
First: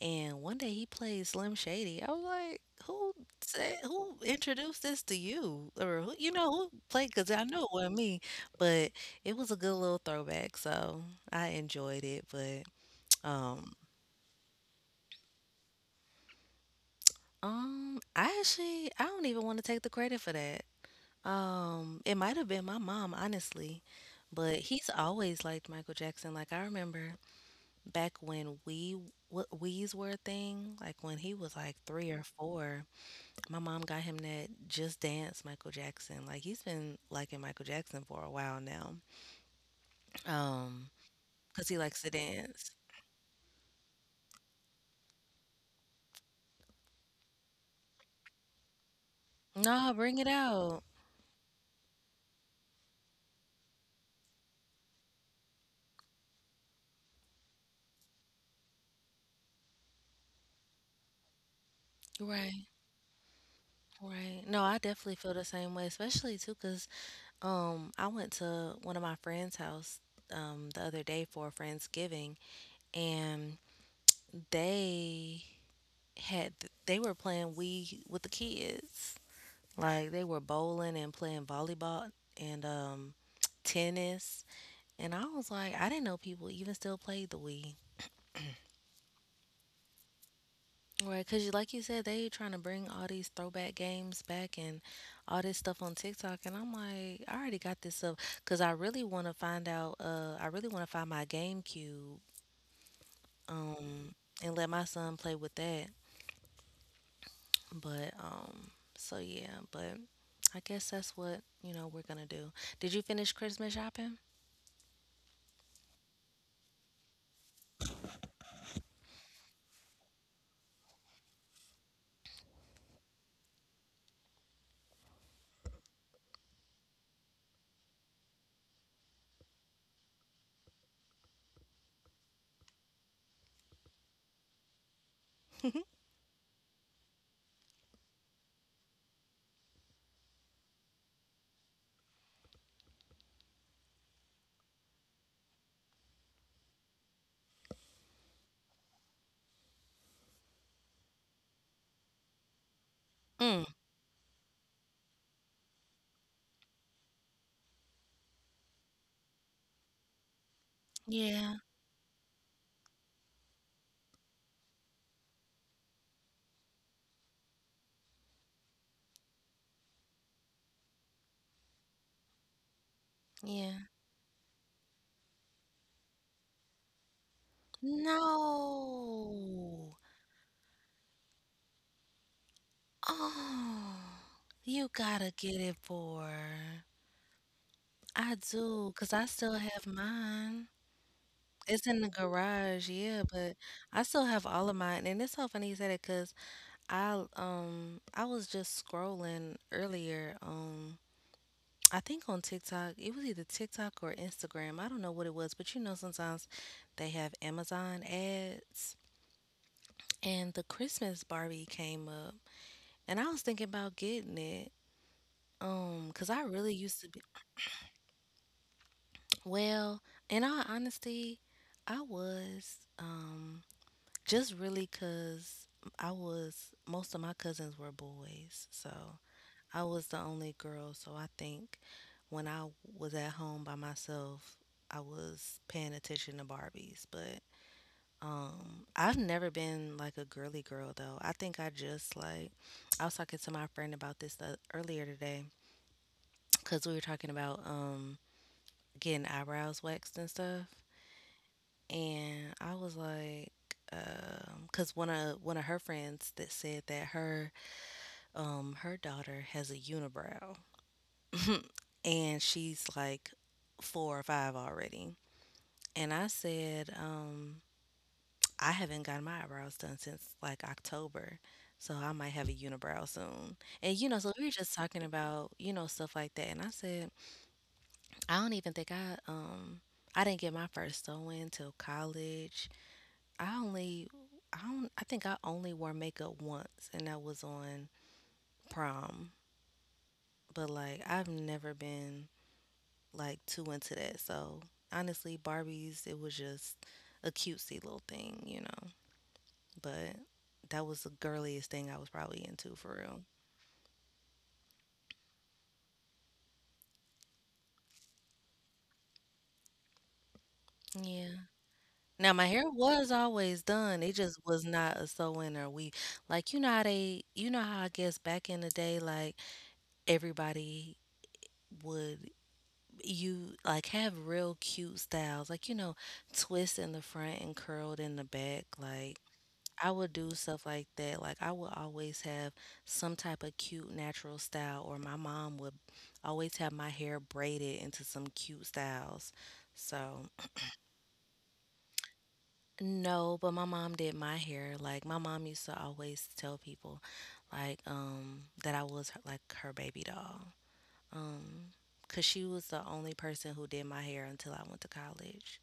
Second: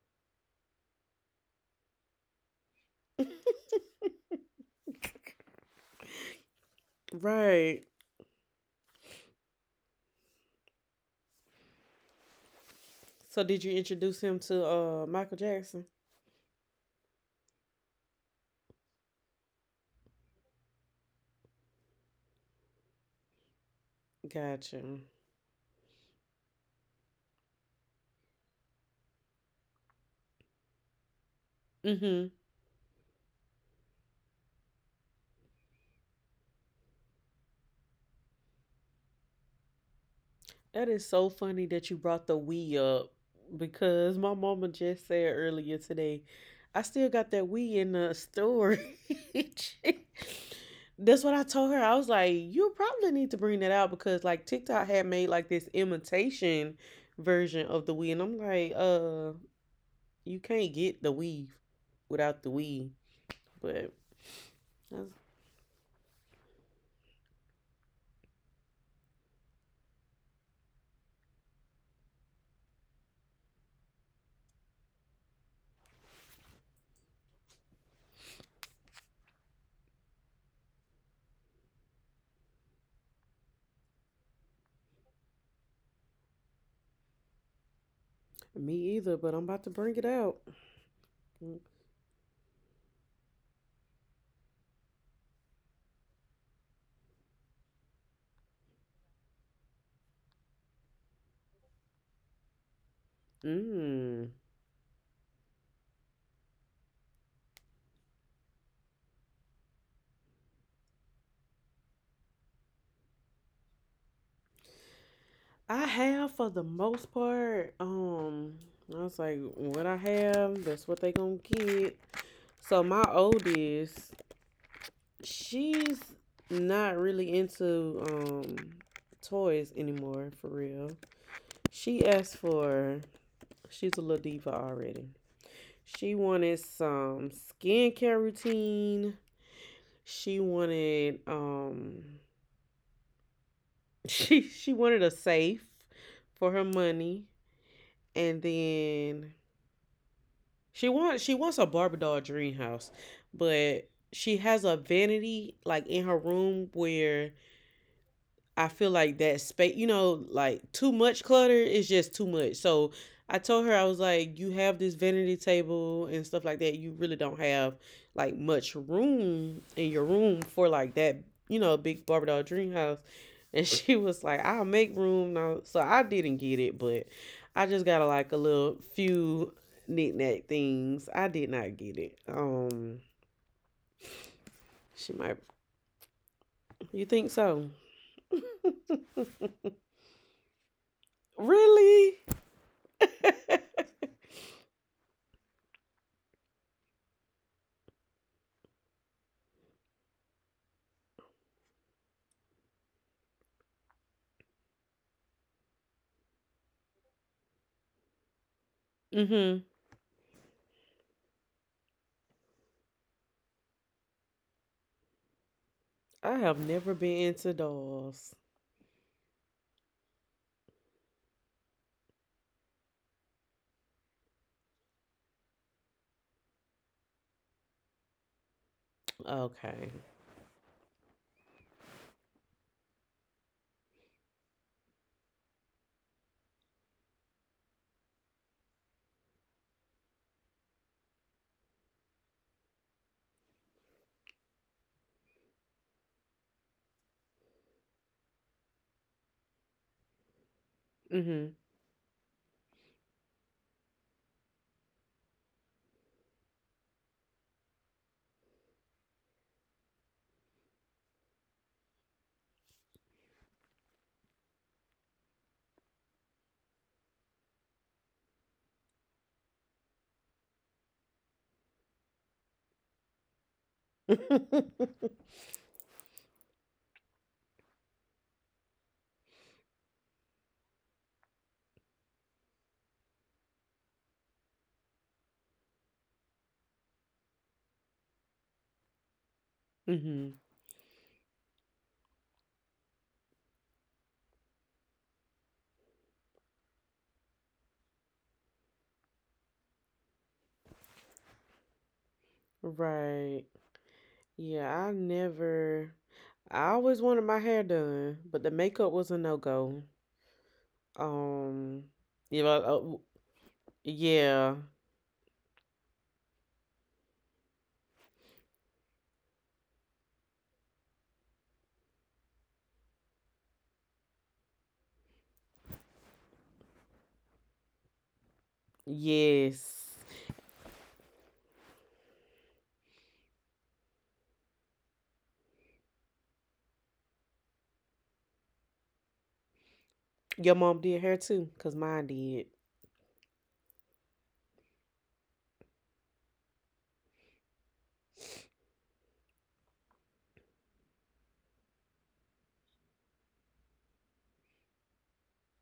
Speaker 2: and one day he played Slim Shady. I was like, who said who introduced this to you? Or who, you know, who played? Because I know it
Speaker 1: right.
Speaker 2: wasn't me. But it was a good little throwback, so I enjoyed it. But
Speaker 1: So did
Speaker 2: um,
Speaker 1: you introduce him to Michael Jackson?
Speaker 2: I actually, I don't even want to take the credit for that. It might have been my mom, honestly, but
Speaker 1: Gotcha.
Speaker 2: he's always liked Michael Jackson. Like, I remember back when we what We's were a thing, like when he was like three or
Speaker 1: Mm-hmm.
Speaker 2: four, my mom got him that Just Dance Michael Jackson. Like, he's been liking Michael Jackson for a while now.
Speaker 1: That
Speaker 2: Um,
Speaker 1: is so funny
Speaker 2: 'Cause he
Speaker 1: that you
Speaker 2: likes to
Speaker 1: brought the
Speaker 2: dance.
Speaker 1: we up because my mama just said earlier today, I still got that we in the storage.
Speaker 2: No, bring it out.
Speaker 1: That's what I told her. I was like, you probably need to bring that out because like TikTok had made like this imitation version of the Wii, and I'm like, you can't get the Wii without the
Speaker 2: Right,
Speaker 1: Wii. But
Speaker 2: right. No, I
Speaker 1: that's
Speaker 2: definitely feel the same way, especially too, 'cause I went to one of my friend's house the other day for a Friendsgiving, and they had they were playing Wii with the kids. Like, they were bowling and playing volleyball and tennis. And I was like, I didn't know people even still played the Wii.
Speaker 1: me either. But I'm about to bring it out.
Speaker 2: Right, because you, like you said, they trying to bring all these throwback games back and all this stuff on TikTok, and I'm like, I already got this up because I really want to find out. I really want to find my GameCube, um,
Speaker 1: Mm.
Speaker 2: and let my son play with that. But so yeah, but I guess that's what, you know, we're gonna do. Did you finish Christmas shopping?
Speaker 1: I have for the most part. I was like, what I have, that's what they gonna get. So my oldest, she's not really into toys anymore for real. She asked for she's a little diva already. She wanted some skincare routine. She wanted she wanted a safe for her money, and then she wants she wants a Barbie doll dream house,
Speaker 2: Mm.
Speaker 1: but she has a vanity like in her room where I feel like that space, you know, like too much clutter
Speaker 2: Yeah,
Speaker 1: is just too much. So I told her, I was like, you have this vanity table and stuff like that. You really don't have like much room in your room for like that, you know, big Barbie doll dream house. And
Speaker 2: yeah.
Speaker 1: she was like, I'll make room now. So I didn't get it, but I just got like a little few
Speaker 2: No.
Speaker 1: knickknack things. I did not get it.
Speaker 2: Oh, you
Speaker 1: She
Speaker 2: gotta
Speaker 1: might,
Speaker 2: get it for her.
Speaker 1: you think so?
Speaker 2: I do, cause I still have mine. It's in the
Speaker 1: Really?
Speaker 2: garage, yeah, but I still have all of mine. And it's so funny you said it, cause I was just scrolling earlier, um. I think on TikTok, it was either TikTok or Instagram, I don't know what it was, but you know, sometimes they have Amazon ads.
Speaker 1: Mm hmm.
Speaker 2: And the Christmas Barbie came up, and I was thinking about getting it. 'Cause
Speaker 1: I
Speaker 2: I
Speaker 1: have
Speaker 2: really
Speaker 1: never
Speaker 2: used to
Speaker 1: been
Speaker 2: be,
Speaker 1: into dolls.
Speaker 2: well, in all honesty, I was, just really 'cause I was, most of my cousins were boys. So I
Speaker 1: Okay.
Speaker 2: was the only girl, so I think when I was at home by myself, I was paying attention to Barbies. But I've never been like a girly girl though. I think I just like I was talking to my friend about this earlier today because we were talking about getting eyebrows waxed and stuff,
Speaker 1: Mhm.
Speaker 2: and I was like, um, because one of her friends that said that her her daughter has a unibrow, and she's like four or five already. And I said, I haven't gotten my eyebrows done since like October. So I might have a unibrow soon. And you know, so we were just talking about, you know, stuff like that. And I said, I don't even think I didn't get my first sew in till college. I only I don't, I think I only wore makeup once, and that was on prom.
Speaker 1: mhm.
Speaker 2: But like, I've never been like too into that. So honestly, Barbies, it was just a cutesy little thing, you know. But that was the girliest thing I was probably into for real.
Speaker 1: Right. Yeah, I never I always wanted my hair done, but the makeup was a no-go.
Speaker 2: Yeah.
Speaker 1: Um,
Speaker 2: Now
Speaker 1: you
Speaker 2: my
Speaker 1: know,
Speaker 2: hair was always done. It just
Speaker 1: yeah.
Speaker 2: was not a sew in or weave. Like, you know how they, you know how, I guess back in the day like everybody would, you like have real cute styles like, you know, twist in the front and curled in the back. Like,
Speaker 1: Yes.
Speaker 2: I would do stuff like that. Like, I would always have some type of cute natural style, or my mom would always have my hair braided into some cute styles. So
Speaker 1: Your mom did hair too, cause mine did.
Speaker 2: no, but my mom did my hair. Like, my mom used to always tell people, like um, that I was her, like her baby doll. Um, Cause she was the only person who did my hair until I went to college.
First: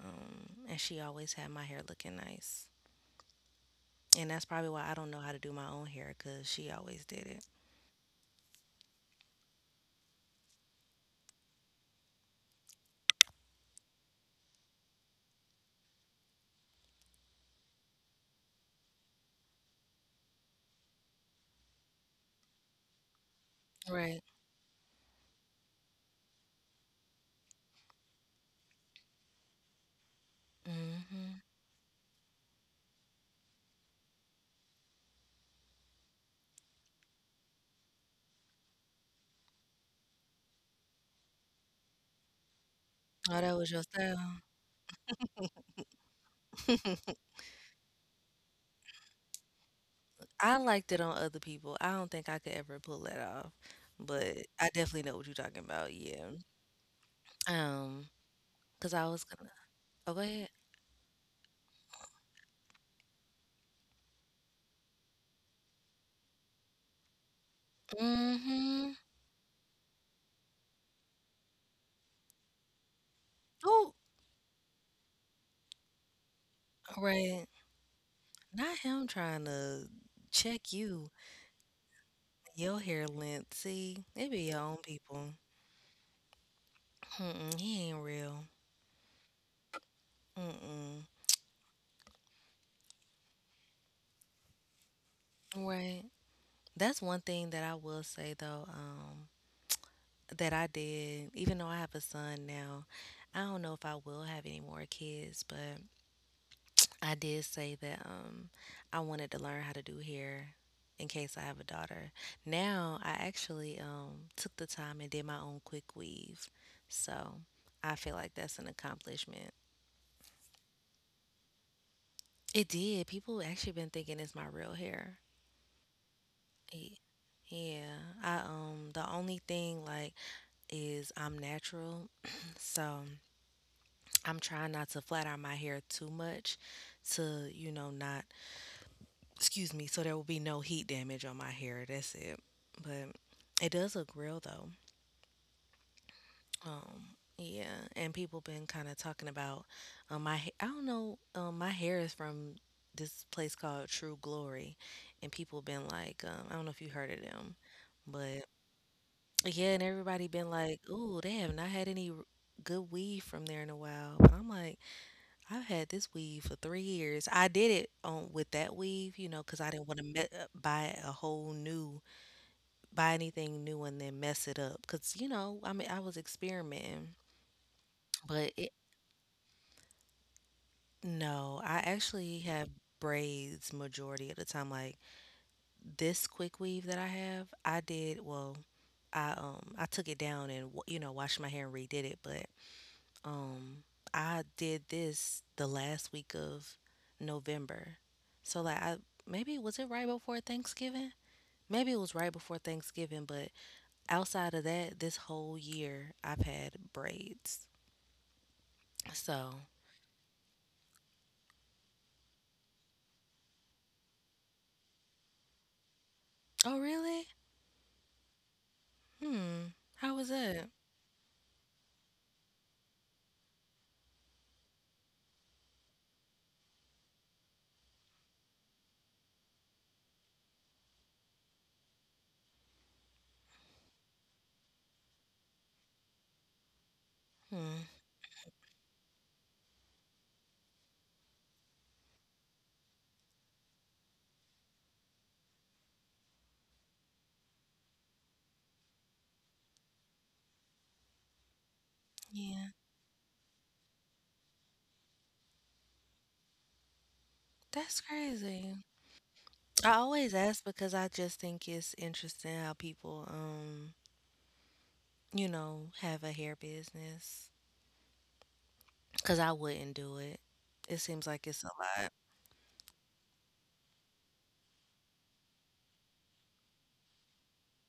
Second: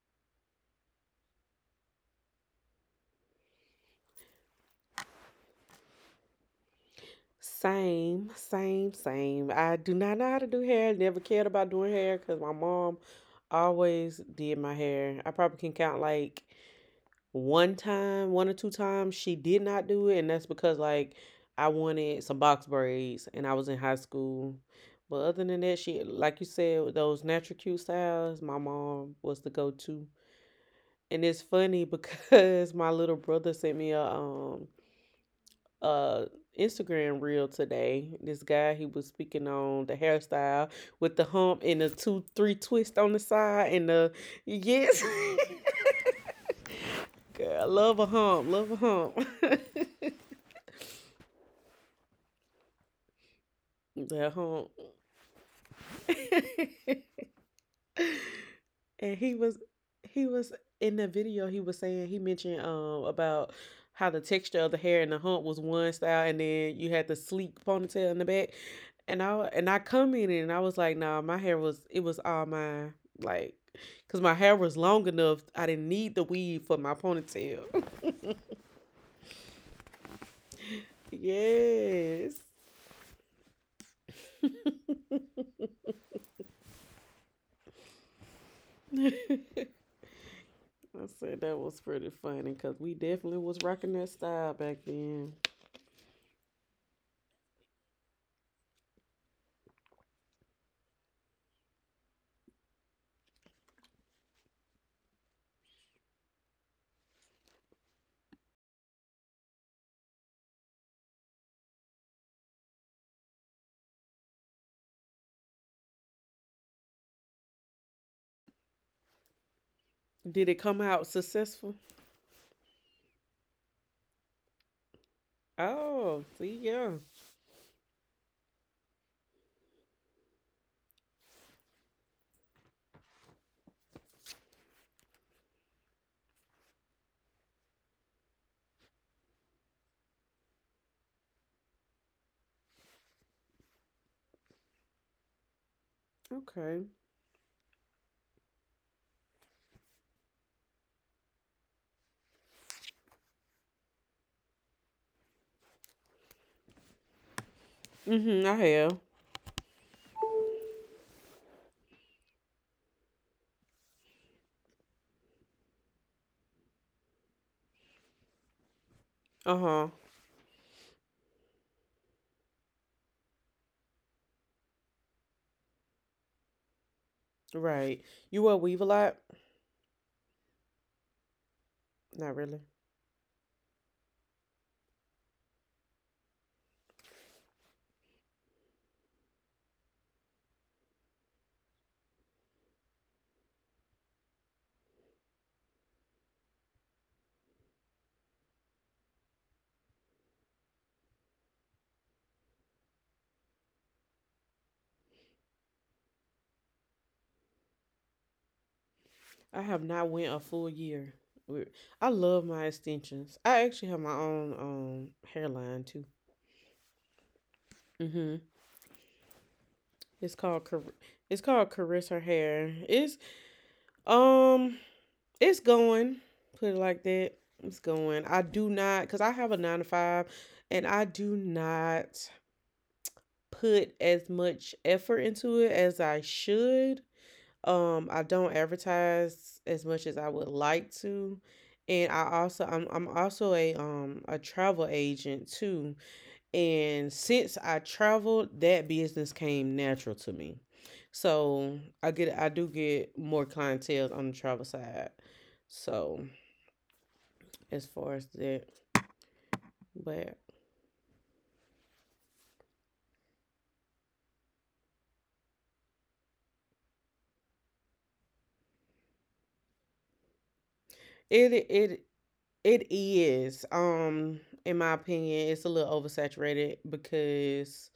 Speaker 2: And she always had my hair looking nice. And that's probably why I don't know how to do my own hair because she always did it.
Speaker 1: Same, same, same. I do not know how to do hair. Never cared about doing hair, cause my mom always did my hair. I probably can count like one time, one or two times, she did not do it, and that's because, like, I wanted some box braids, and I was in high
Speaker 2: Right.
Speaker 1: school. But other than that, she, like you said, with those natural cute styles, my mom was the go-to. And
Speaker 2: Mhm.
Speaker 1: it's funny because my little brother sent me a Instagram reel today. This guy, he was speaking on the hairstyle with the hump and the 2-3 twist on the
Speaker 2: Oh, that was
Speaker 1: side
Speaker 2: your
Speaker 1: and the…
Speaker 2: style.
Speaker 1: Yes. Girl, love a hump, love a hump.
Speaker 2: I liked it on other people. I don't think I could ever pull that off,
Speaker 1: The
Speaker 2: but
Speaker 1: home.
Speaker 2: I definitely know what you're talking about. Yeah. Um. Cause I
Speaker 1: And
Speaker 2: was
Speaker 1: he
Speaker 2: gonna
Speaker 1: was
Speaker 2: Oh, go
Speaker 1: he
Speaker 2: ahead.
Speaker 1: was in the video. He was saying, he mentioned about how the texture of the hair and the hump was one style, and then you had the sleek ponytail in the back.
Speaker 2: Mhm.
Speaker 1: And I commented and I was like, nah, my hair was, it was all mine. Like,
Speaker 2: Oh,
Speaker 1: because my hair was long enough, I didn't need the weave for my
Speaker 2: right.
Speaker 1: ponytail.
Speaker 2: Not him trying to check you.
Speaker 1: Yes.
Speaker 2: Your hair length. See, it be your own people. Mm-mm, he ain't real. Mm-mm.
Speaker 1: I said that was pretty funny because we definitely was rocking that style back then.
Speaker 2: Right. That's one thing that I will say though. That I did, even though I have a son now, I don't know if I will have any more kids, but I did say that I wanted to learn how to do hair in case I have a daughter. Now I actually took the time and did my own quick weave. So I feel like that's an accomplishment.
Speaker 1: Did it come out successful?
Speaker 2: It did. People actually been thinking it's my real hair.
Speaker 1: Oh, see, yeah.
Speaker 2: Ye- Yeah. I the only thing like is I'm natural. So I'm trying not to flat iron my hair too much to, you know, not, excuse me, so there will be no heat damage on my hair. That's it. But it does look real though.
Speaker 1: Okay.
Speaker 2: Yeah, and people been kind of talking about I don't know, my hair is from this place called True Glory, and people been like, I don't know if you heard of them,
Speaker 1: Mm-hmm,
Speaker 2: but
Speaker 1: I have.
Speaker 2: yeah, and everybody been like, oh, they have not had any good weave from there in a while. But I'm like, I've had this weave for 3 years. I did it on with that weave, you know, because I didn't
Speaker 1: Uh-huh.
Speaker 2: wanna me buy a whole new buy anything new and then mess it up. Because you know, I mean, I was experimenting,
Speaker 1: Right. You
Speaker 2: but
Speaker 1: wear
Speaker 2: it.
Speaker 1: weave a lot?
Speaker 2: No, I
Speaker 1: Not
Speaker 2: actually
Speaker 1: really.
Speaker 2: have braids majority of the time, like, this quick weave that I have, I did I took it down and, w you know, washed my hair and redid it, but Um, I did this the last week of November. So like I maybe was it right before Thanksgiving? Maybe it was right before Thanksgiving, but outside of that, this whole year I've had braids.
Speaker 1: I
Speaker 2: So,
Speaker 1: have not went a full year with- I love my extensions. I actually have my own hairline too.
Speaker 2: oh really?
Speaker 1: Mm-hmm.
Speaker 2: Hmm. How was
Speaker 1: It's called
Speaker 2: that?
Speaker 1: Car- it's called Carissa Hair. Um it's going. Put it like that. It's going. I do not, because I have a nine to five and I do not put as much effort into it as I should.
Speaker 2: Hmm.
Speaker 1: I don't advertise as much as I would like to. And I also, I'm also a travel agent too. And since I traveled, that business came natural to me. So I do
Speaker 2: Yeah.
Speaker 1: get more clientele on the travel side. So as
Speaker 2: That's
Speaker 1: far as that,
Speaker 2: crazy. I
Speaker 1: but
Speaker 2: always ask because I just think it's interesting how people, you know, have a hair business cuz I wouldn't do it. It seems
Speaker 1: it
Speaker 2: like it's a
Speaker 1: it
Speaker 2: lot.
Speaker 1: it is, in my opinion, it's a little oversaturated because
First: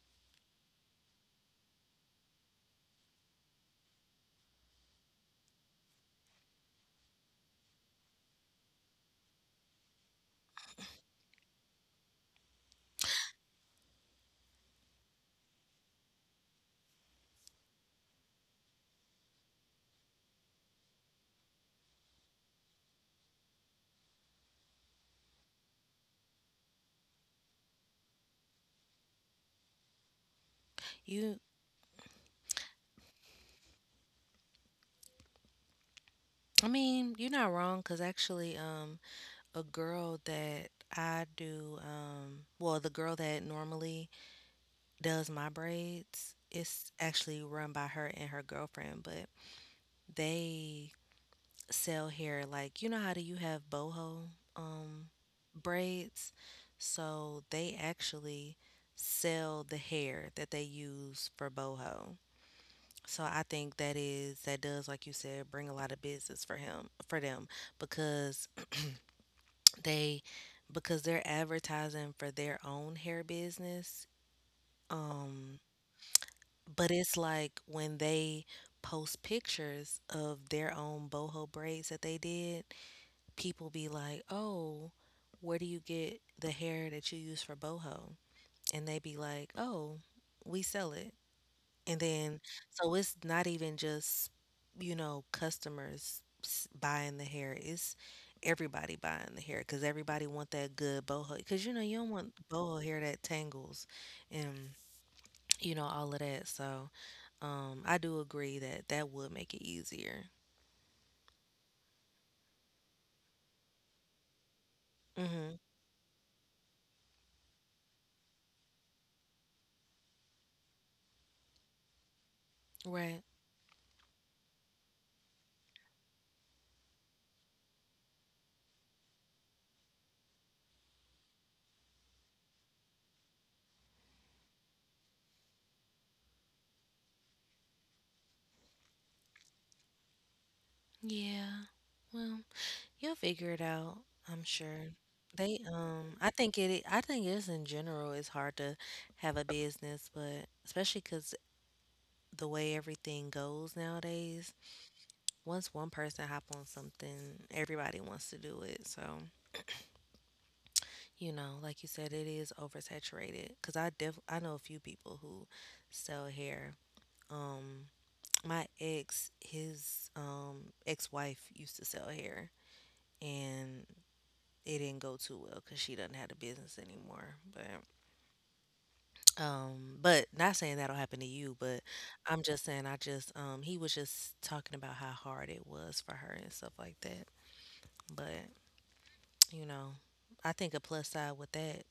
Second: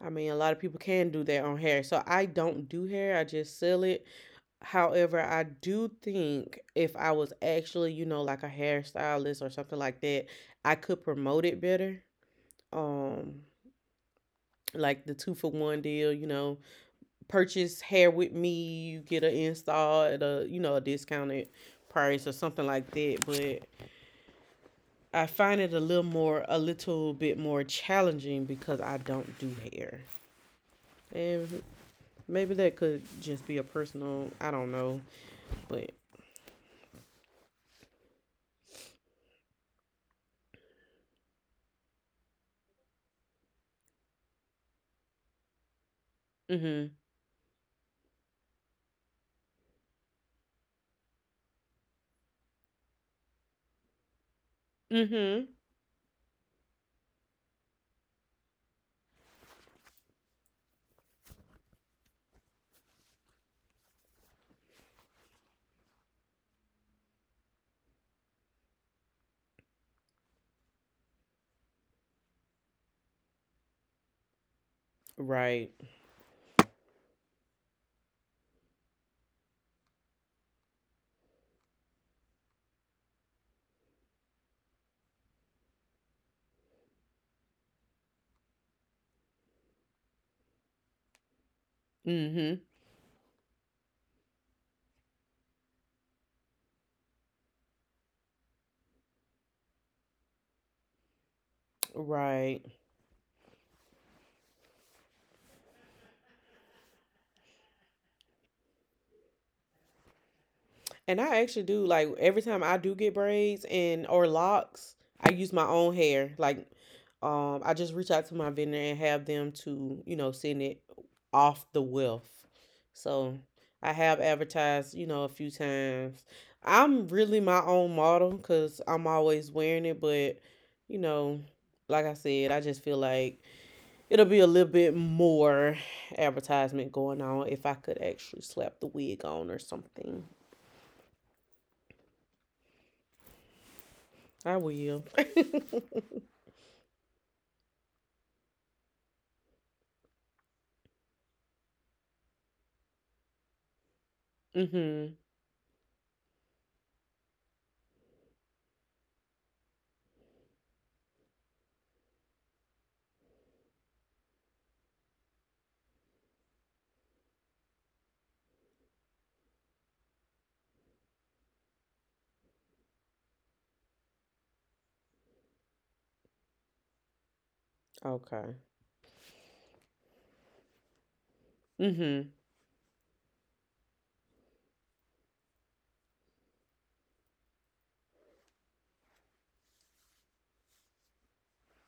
Speaker 1: I mean, a lot of people can do their own hair. So I don't do hair, I just sell it. However, I do think if I was actually, you know, like a hairstylist or something like that, I could promote it better. Um, like the two for one deal, you know, purchase hair with me, you get an install at a, you know, a discounted price or something like that. But I find it a little more, a little bit more challenging because I don't do hair.
Speaker 2: You,
Speaker 1: And maybe that could just be a personal, I don't know, but
Speaker 2: I mean, you're not wrong because actually, a girl that I do, well, the girl that normally does my braids, it's
Speaker 1: mhm.
Speaker 2: actually run by her and her girlfriend, but they sell here, like, you know how do you have boho um
Speaker 1: Mhm.
Speaker 2: braids? So they actually sell the hair that they use for boho. So I think that is that does like you said bring a lot of business for him for them because They because they're advertising for their own hair business. Um,
Speaker 1: Right.
Speaker 2: but it's like when they post pictures of their own boho braids that they did, people be like, "Oh, where do you get the hair that you use for boho?" And they be like, "Oh, we sell it." And then,
Speaker 1: Mhm.
Speaker 2: so it's not even just, you know, customers buying the hair. It's everybody buying the hair because everybody want that good boho. Because, you know, you don't want
Speaker 1: Right.
Speaker 2: boho hair that tangles and, you know, all of that. So I do agree that that would make it easier.
Speaker 1: And I actually do, like every time I do get braids and or locks, I use
Speaker 2: Hmm.
Speaker 1: my own hair. Like, I just reach out to my vendor and have them to, you know, send it off the wealth.
Speaker 2: Right.
Speaker 1: So, I have advertised, you know, a few times. I'm really my own model cuz I'm always wearing it, but you know, like I said, I just feel like it'll be a little bit more advertisement going on if I could actually slap the wig on or something.
Speaker 2: Yeah. Well, you'll figure it out, I'm
Speaker 1: I
Speaker 2: sure.
Speaker 1: will.
Speaker 2: I think it's in general, it's hard to have a business, but especially because the way everything goes nowadays,
Speaker 1: Mhm.
Speaker 2: once one person hop on something, everybody wants to do it. So, you know, like you said, it is oversaturated. Cause I know a few people who sell hair. Um, my ex, his ex wife used to sell hair, and it didn't go too well because she doesn't have a business anymore.
Speaker 1: Okay.
Speaker 2: But not saying that'll happen to you, but
Speaker 1: Mhm.
Speaker 2: I just he was just talking about how hard it was for her and stuff like that. But, you know, I think a plus side with that,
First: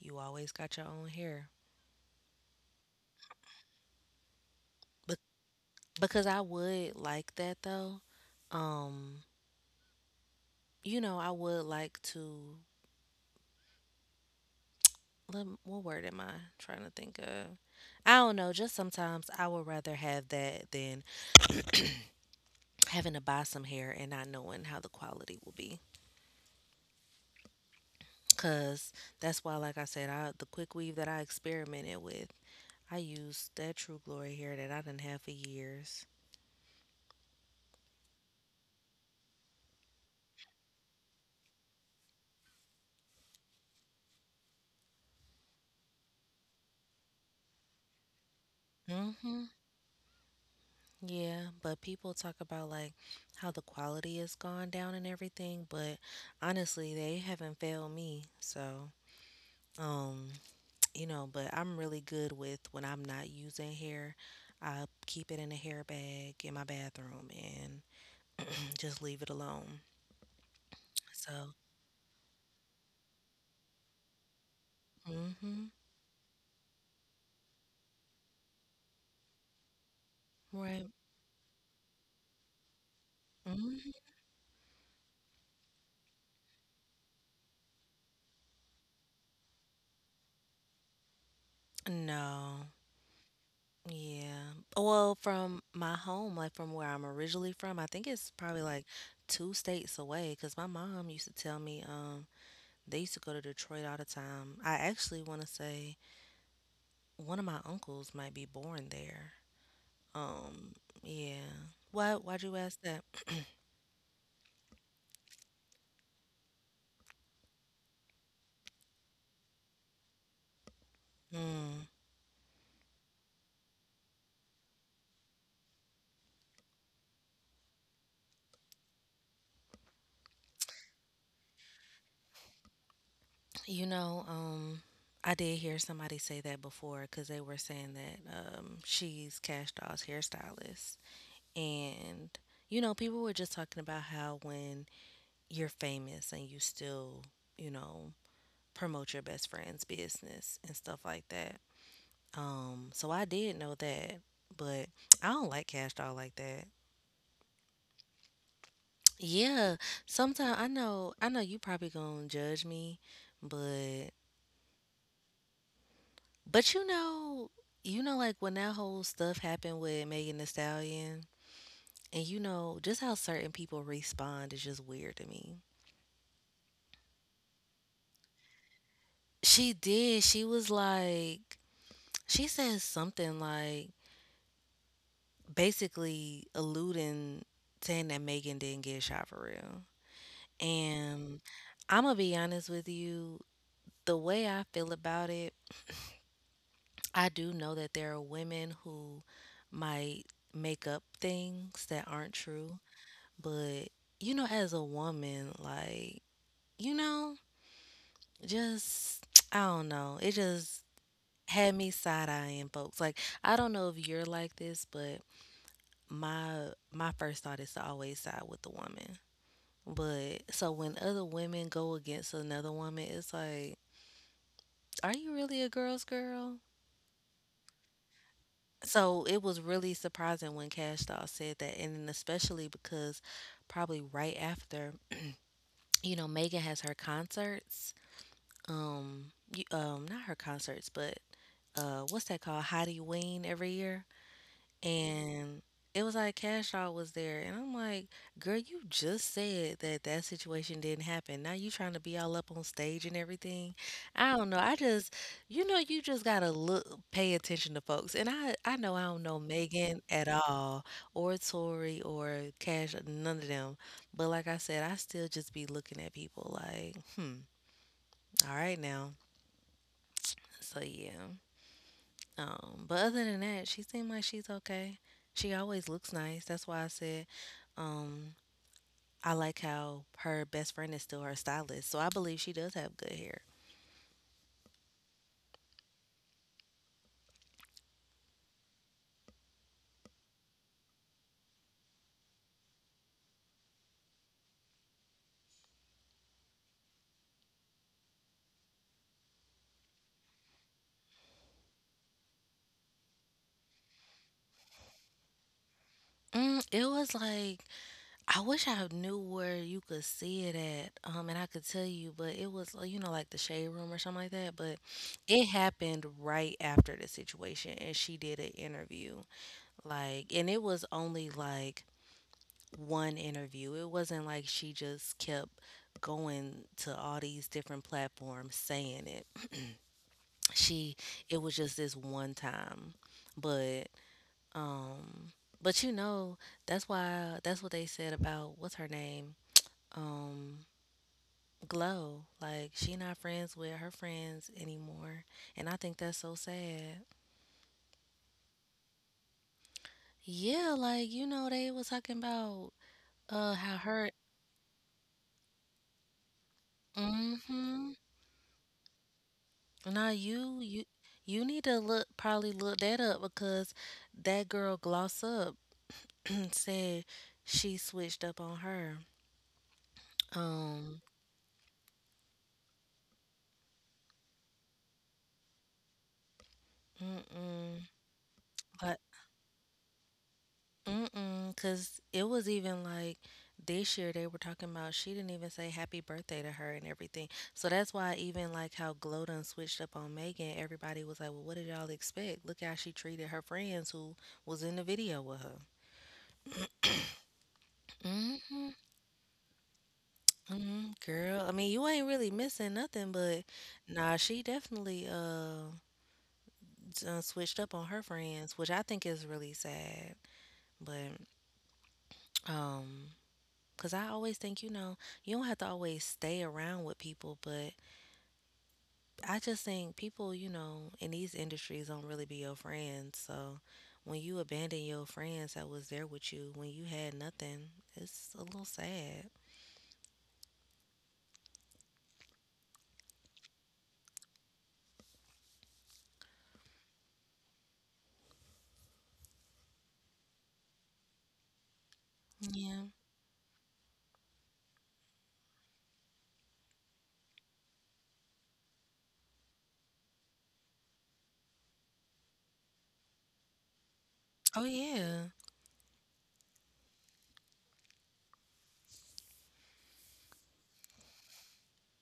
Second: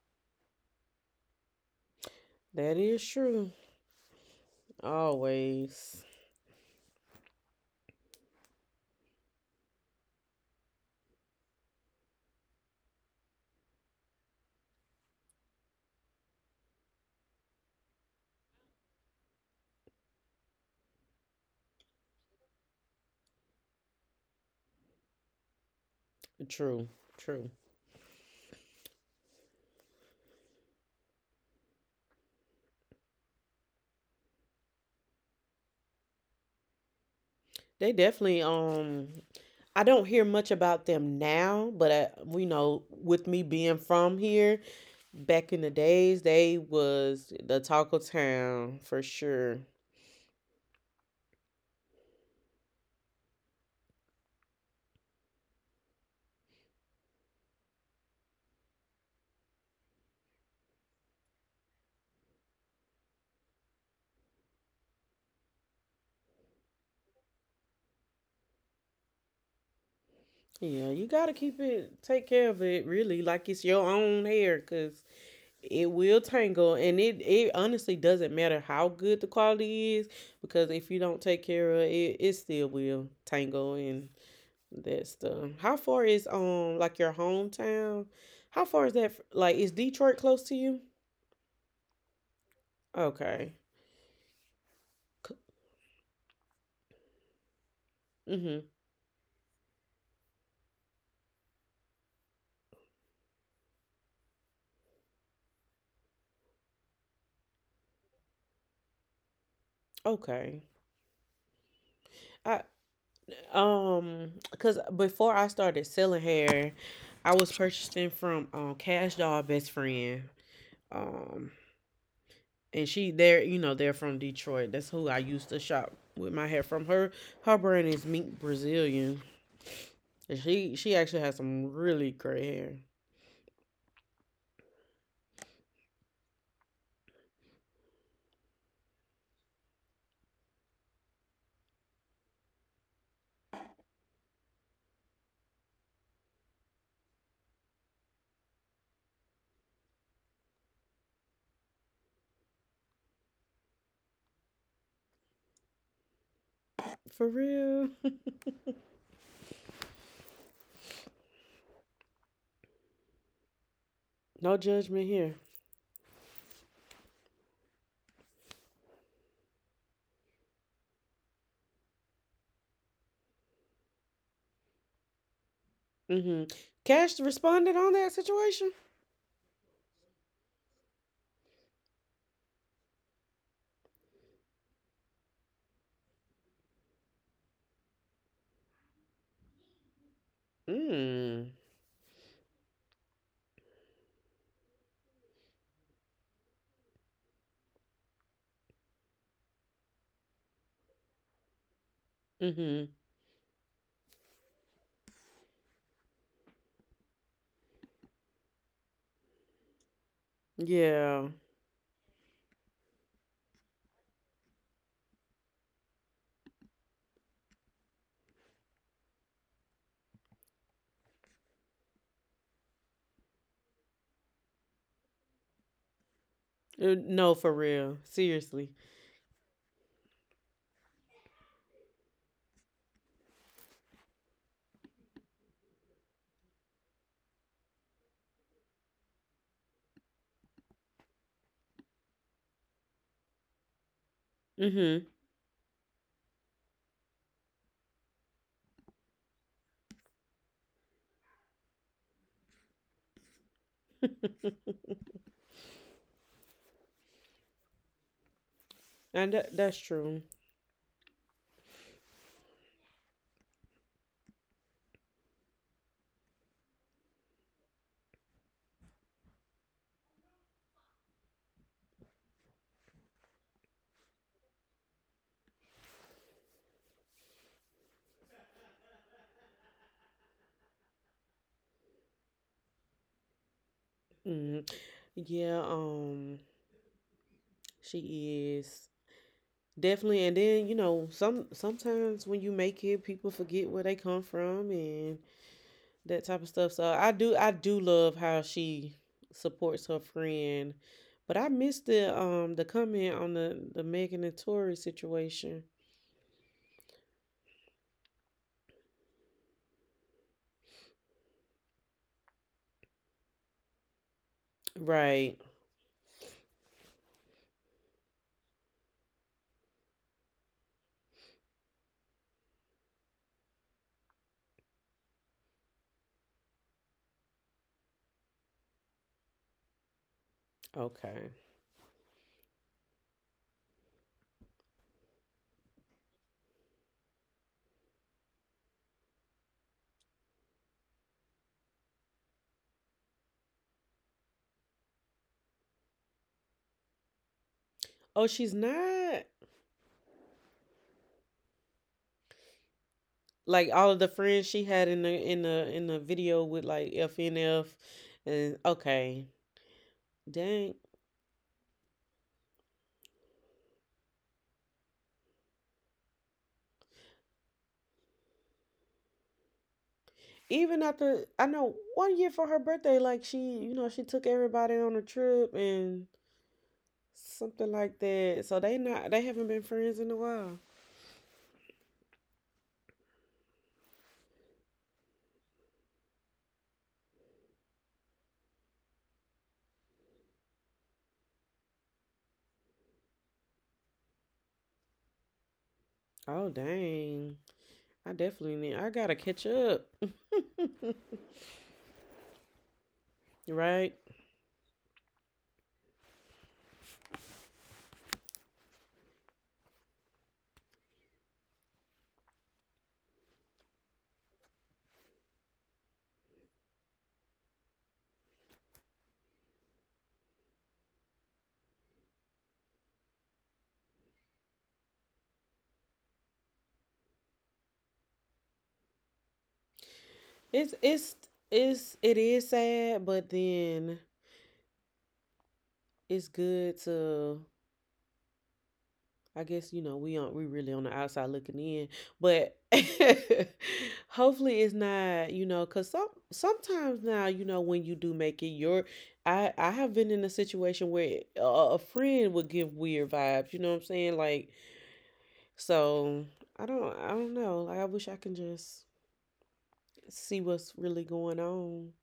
Speaker 2: you always got your own hair.
Speaker 1: That is true.
Speaker 2: But
Speaker 1: Always.
Speaker 2: because I would like that though. Um, you know, I would like to let, what word am I trying to think of? I don't know, just sometimes I would rather have that than having to buy some hair and not knowing how the quality will be.
Speaker 1: True. True.
Speaker 2: Cause that's why, like I said, I the quick weave that I experimented with, I used that True Glory hair that I didn't have for years.
Speaker 1: They definitely, I don't hear much about them now, but I, we know, with me being from here, back in the days they was the talk of town for
Speaker 2: Mm-hmm.
Speaker 1: sure.
Speaker 2: Yeah, but people talk about like how the quality has gone down and everything, but honestly, they haven't failed me. So, um, you know, but I'm really good with when I'm not using hair. I keep it in a hair bag in my bathroom and just leave it alone.
Speaker 1: Yeah, you gotta
Speaker 2: So,
Speaker 1: keep it, take care of it, really, like it's your own hair, cause
Speaker 2: mm-hmm.
Speaker 1: it will tangle. And it honestly doesn't matter how good the quality is, because
Speaker 2: Right.
Speaker 1: if you don't take care of it, it still will tangle.
Speaker 2: Hmm.
Speaker 1: And that's the… How far is, like, your hometown, how far is that like, is Detroit close to you?
Speaker 2: No.
Speaker 1: Okay.
Speaker 2: Yeah. Well,
Speaker 1: C-
Speaker 2: from my home, like from where I'm originally from, I think it's probably
Speaker 1: mhm.
Speaker 2: like two states away because my mom used to tell me they used to go to Detroit all the time. I actually want to say one of my uncles might be born there.
Speaker 1: Okay.
Speaker 2: Um, yeah. Why'd you
Speaker 1: I,
Speaker 2: ask that?
Speaker 1: um cuz before I started selling hair, I was purchasing from Cash Doll best friend, um
Speaker 2: Mm,
Speaker 1: and she there, you know, they're from Detroit. That's who I used to shop with, my hair from her. Her brand is Mink Brazilian, and she actually has some really great hair.
Speaker 2: you know, I did hear somebody say that before because they were saying that, she's Cash Doll's hairstylist. And, you know, people were just talking about how when you're famous and you still, you know, promote your best friend's business and stuff like that. So I did know that, but I don't like Cash Doll like that.
Speaker 1: For real.
Speaker 2: Yeah, sometimes I know you probably gonna judge me, but
Speaker 1: No judgment here.
Speaker 2: but you know, you know, like when that whole stuff happened with Megan Thee Stallion and you know just how certain people respond is just weird to me.
Speaker 1: Mm-hmm. Cash responded on that situation.
Speaker 2: She did. She was like she said something like, basically alluding, saying that Megan didn't get shot for real. And
Speaker 1: Mm.
Speaker 2: I'm gonna be honest with you, the way I feel about it, I do know that there are women who might make up things that aren't true,
Speaker 1: Mm-hmm.
Speaker 2: but you know, as a woman, like, you know, just I don't know. It just
Speaker 1: Yeah.
Speaker 2: had me side eyeing folks. Like, I don't know if you're like this, but my my first thought is to always side with the woman. But so when other women go against another woman, it's like, are you really a girl's girl?
Speaker 1: No, for real, seriously.
Speaker 2: So it was really surprising when Cash Doll said that, and then especially because probably right after, you know, Megan has her concerts. Um, not her concerts, but what's that called? Hottie Ween every year.
Speaker 1: Mm-hmm.
Speaker 2: And it was like Cash Out was there. And I'm like, girl, you just said that that situation didn't happen. Now you trying to be all up on stage and everything. I don't know. I just, you know, you just gotta look, pay attention to folks. And I know I don't know
Speaker 1: And that, that's
Speaker 2: Megan at
Speaker 1: true.
Speaker 2: all, or Tori, or Cash, none of them. But like I said, I still just be looking at people like, hmm, all right now. So yeah. But other than that, she seemed like she's okay. She always looks nice. That's why I said um, I like how her best friend is still her stylist. So I believe she does have good hair.
Speaker 1: Mm. Yeah, she is. Definitely. And then, you know, some sometimes when you make it, people forget where they come from and that type of stuff. So I do love how she supports her friend, but I missed the, the comment on the Megan and Tory situation.
Speaker 2: Mm, it was like I wish I knew where you could see it at, and I could tell you, but it was like, you know, like the shade room or something like that. But it
Speaker 1: Right.
Speaker 2: happened right after the situation, and she did an interview, like, and it was only like one interview. It wasn't like she just kept going to all these different platforms saying it. She It
Speaker 1: Okay.
Speaker 2: was just this one time. But um, but you know, that's why that's what they said about what's her name? Um, Glow. Like she not friends with her friends anymore. And I think that's so sad.
Speaker 1: Oh, she's not,
Speaker 2: Yeah, like you know they was talking about
Speaker 1: like,
Speaker 2: how
Speaker 1: all of
Speaker 2: her
Speaker 1: the friends she had in the, in the, in the video with, like, FNF,
Speaker 2: mhm.
Speaker 1: and okay,
Speaker 2: Nah, you
Speaker 1: dang.
Speaker 2: you you need to look probably look that up because that girl Gloss Up said she switched up on her.
Speaker 1: Even
Speaker 2: Um,
Speaker 1: after, I know one year for her birthday, like, she, you know, she took everybody on a trip and something
Speaker 2: mm-mm,
Speaker 1: like that. So they
Speaker 2: but
Speaker 1: not, they haven't been friends in a while.
Speaker 2: mm-mm, cause it was even like this year they were talking about she didn't even say happy birthday to her and everything. So that's why even like how Glow done switched up on Megan, everybody was like, well, what did y'all expect? Look how she treated her friends who was in the video with her.
Speaker 1: Oh dang. I definitely
Speaker 2: hmm
Speaker 1: need, I gotta catch up.
Speaker 2: Mhm, girl. I mean, you ain't really missing nothing, but
Speaker 1: Right?
Speaker 2: nah, she definitely done switched up on her friends, which I think is really sad. But um, Cause I always think, you know, you don't have to always stay around with people, but I just think people, you know, in these industries don't really be your friends. So when you abandon your friends that was there with you when you had nothing, it's a little sad.
Speaker 1: It's it's it's it is sad, but then it's good to, I guess, you know, we on, we really on the outside looking in, but
Speaker 2: Yeah.
Speaker 1: hopefully it's not, you know, because some sometimes now, you know, when you do make it, your… I have been in a situation where a friend would give weird vibes, you know what I'm saying, like,
Speaker 2: Oh yeah.
Speaker 1: so I don't know, like, I wish I can just see what's really going on.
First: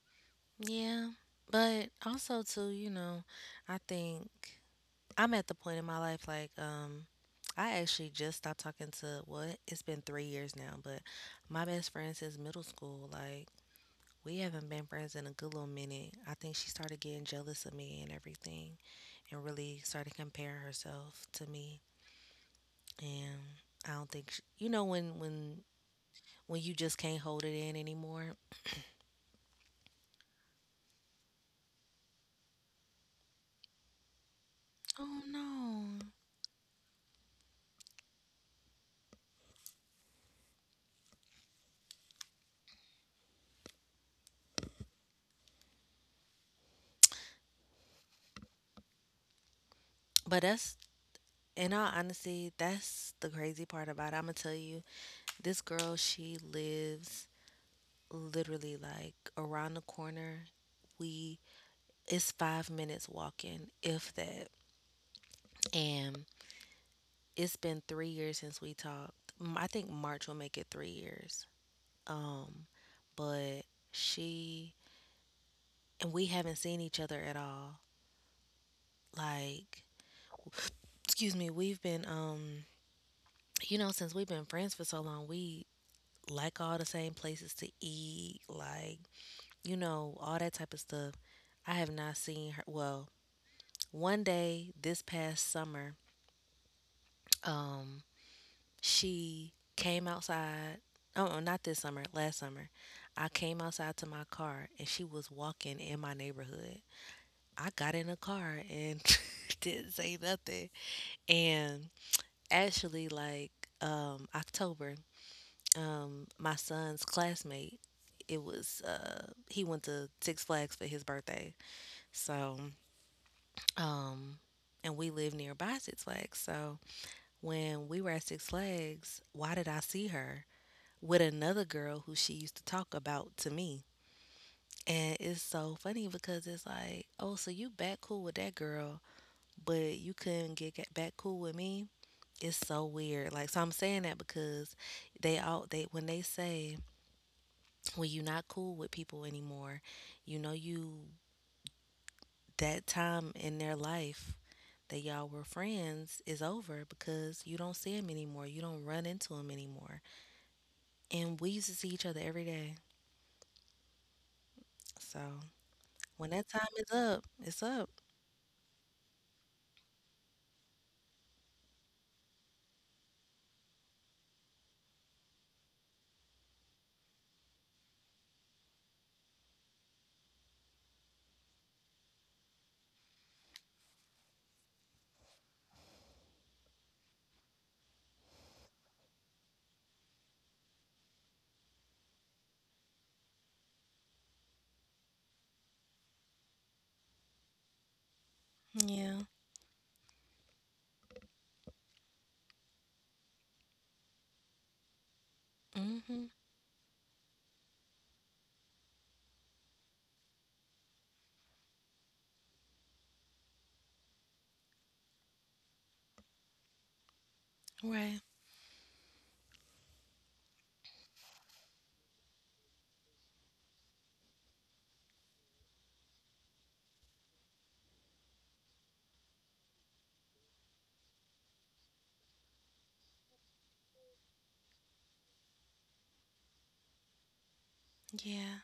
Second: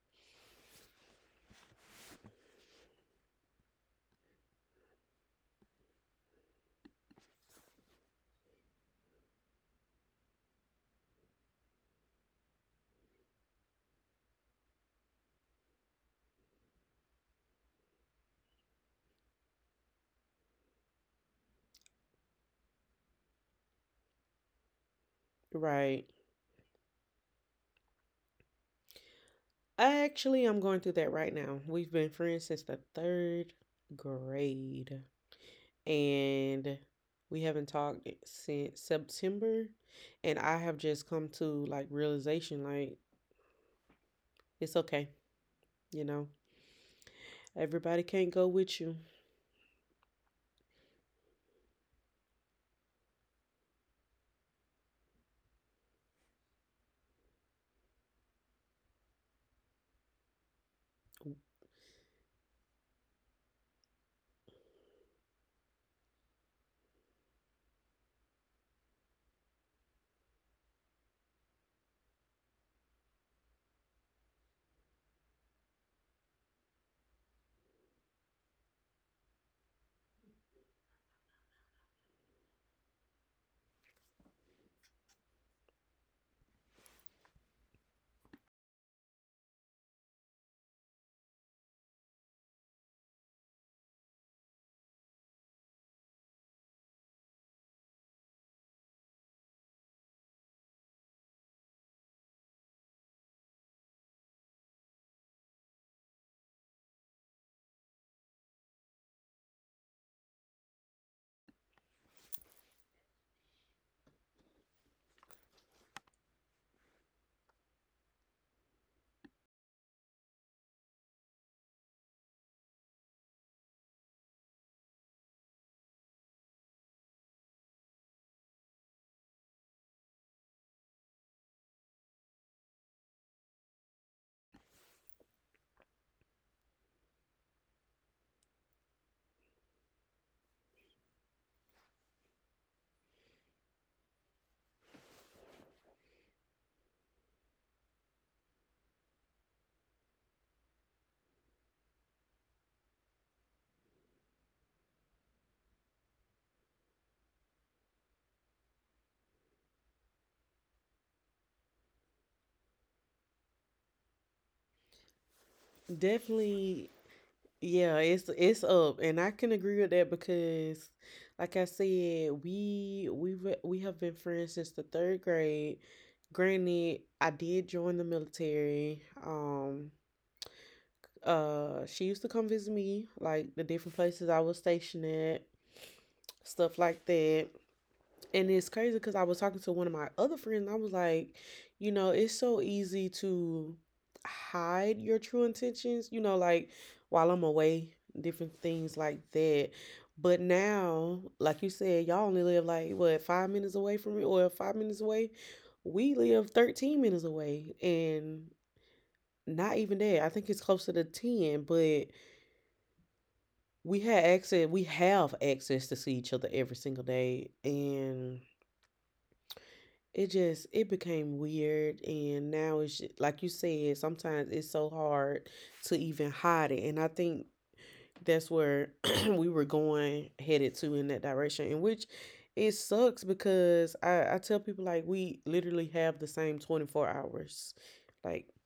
Speaker 2: Yeah, but also too, you know, I think I'm at the point in my life like I actually just stopped talking to what it's been 3 years now, but my best friend since middle school, like we haven't been friends in a good little minute. I think she started getting jealous of me and everything and really started comparing herself to me. And I don't think sh you know when
Speaker 1: Right.
Speaker 2: when you just can't hold it in anymore.
Speaker 1: I actually, I'm going through that right now. We've been friends since the third grade,
Speaker 2: Oh no.
Speaker 1: and we haven't talked since September. And I have just come to, like, realization, like, it's okay, you know. Everybody can't go with you.
Speaker 2: But that's In all honesty, that's the crazy part about it. I'm gonna tell you, this girl, she lives literally like around the corner. We It's five minutes walking, if that. And it's been three years since we talked. I think March will make it three years. Um, but she and we haven't seen each other at all. Like, excuse me, we've been you know, since we've been friends for so long, we like all the same places to eat, like you know, all that type of stuff. I have not seen her. Well, one day this past summer, um, she came outside. Oh, oh, not this summer, last summer. I came outside to my car and she was walking in my neighborhood. I got in the car and didn't say nothing. And actually, like October, my son's classmate, it was he went to Six Flags for his birthday. So Um, and we live nearby Six Flags. So when we were at Six Flags, why did I see her with another girl who she used to talk about to me? And it's so funny because it's like, oh, so you back cool with that girl, but you couldn't get back cool with me. It's so weird. Like, so I'm saying that because they all they when they say when you're not cool with people anymore, you know you that time in their life that y'all were friends is over because you don't see him anymore. You don't run into him anymore. And we used to see each other every day. So when that time is
Speaker 1: Definitely.
Speaker 2: up, it's up.
Speaker 1: Yeah, it's up, and I can agree with that because like I said, we have been friends since the 3rd grade. Granted, I did join the military. She used to come visit me, like the different places I was stationed at, stuff like that. And it's crazy because I was talking to one of my other friends. I was like, you know, it's so easy to hide your true intentions, you know, like while I'm away, different things
Speaker 2: Yeah.
Speaker 1: like that. But now, like you said, y'all only live like, what, 5 minutes away from me, or 5 minutes away. We
Speaker 2: Mm-hmm.
Speaker 1: live 13 minutes away, and not even that. I think it's closer to 10, but we had access, we have access to see each other every single day.
Speaker 2: Right.
Speaker 1: And it just, it became weird, and now it's like you said, sometimes it's so hard to even hide it. And I think that's where we were going headed to, in that direction. In which it sucks because I tell people, like, we literally have the same 24 hours. Like,
Speaker 2: Yeah.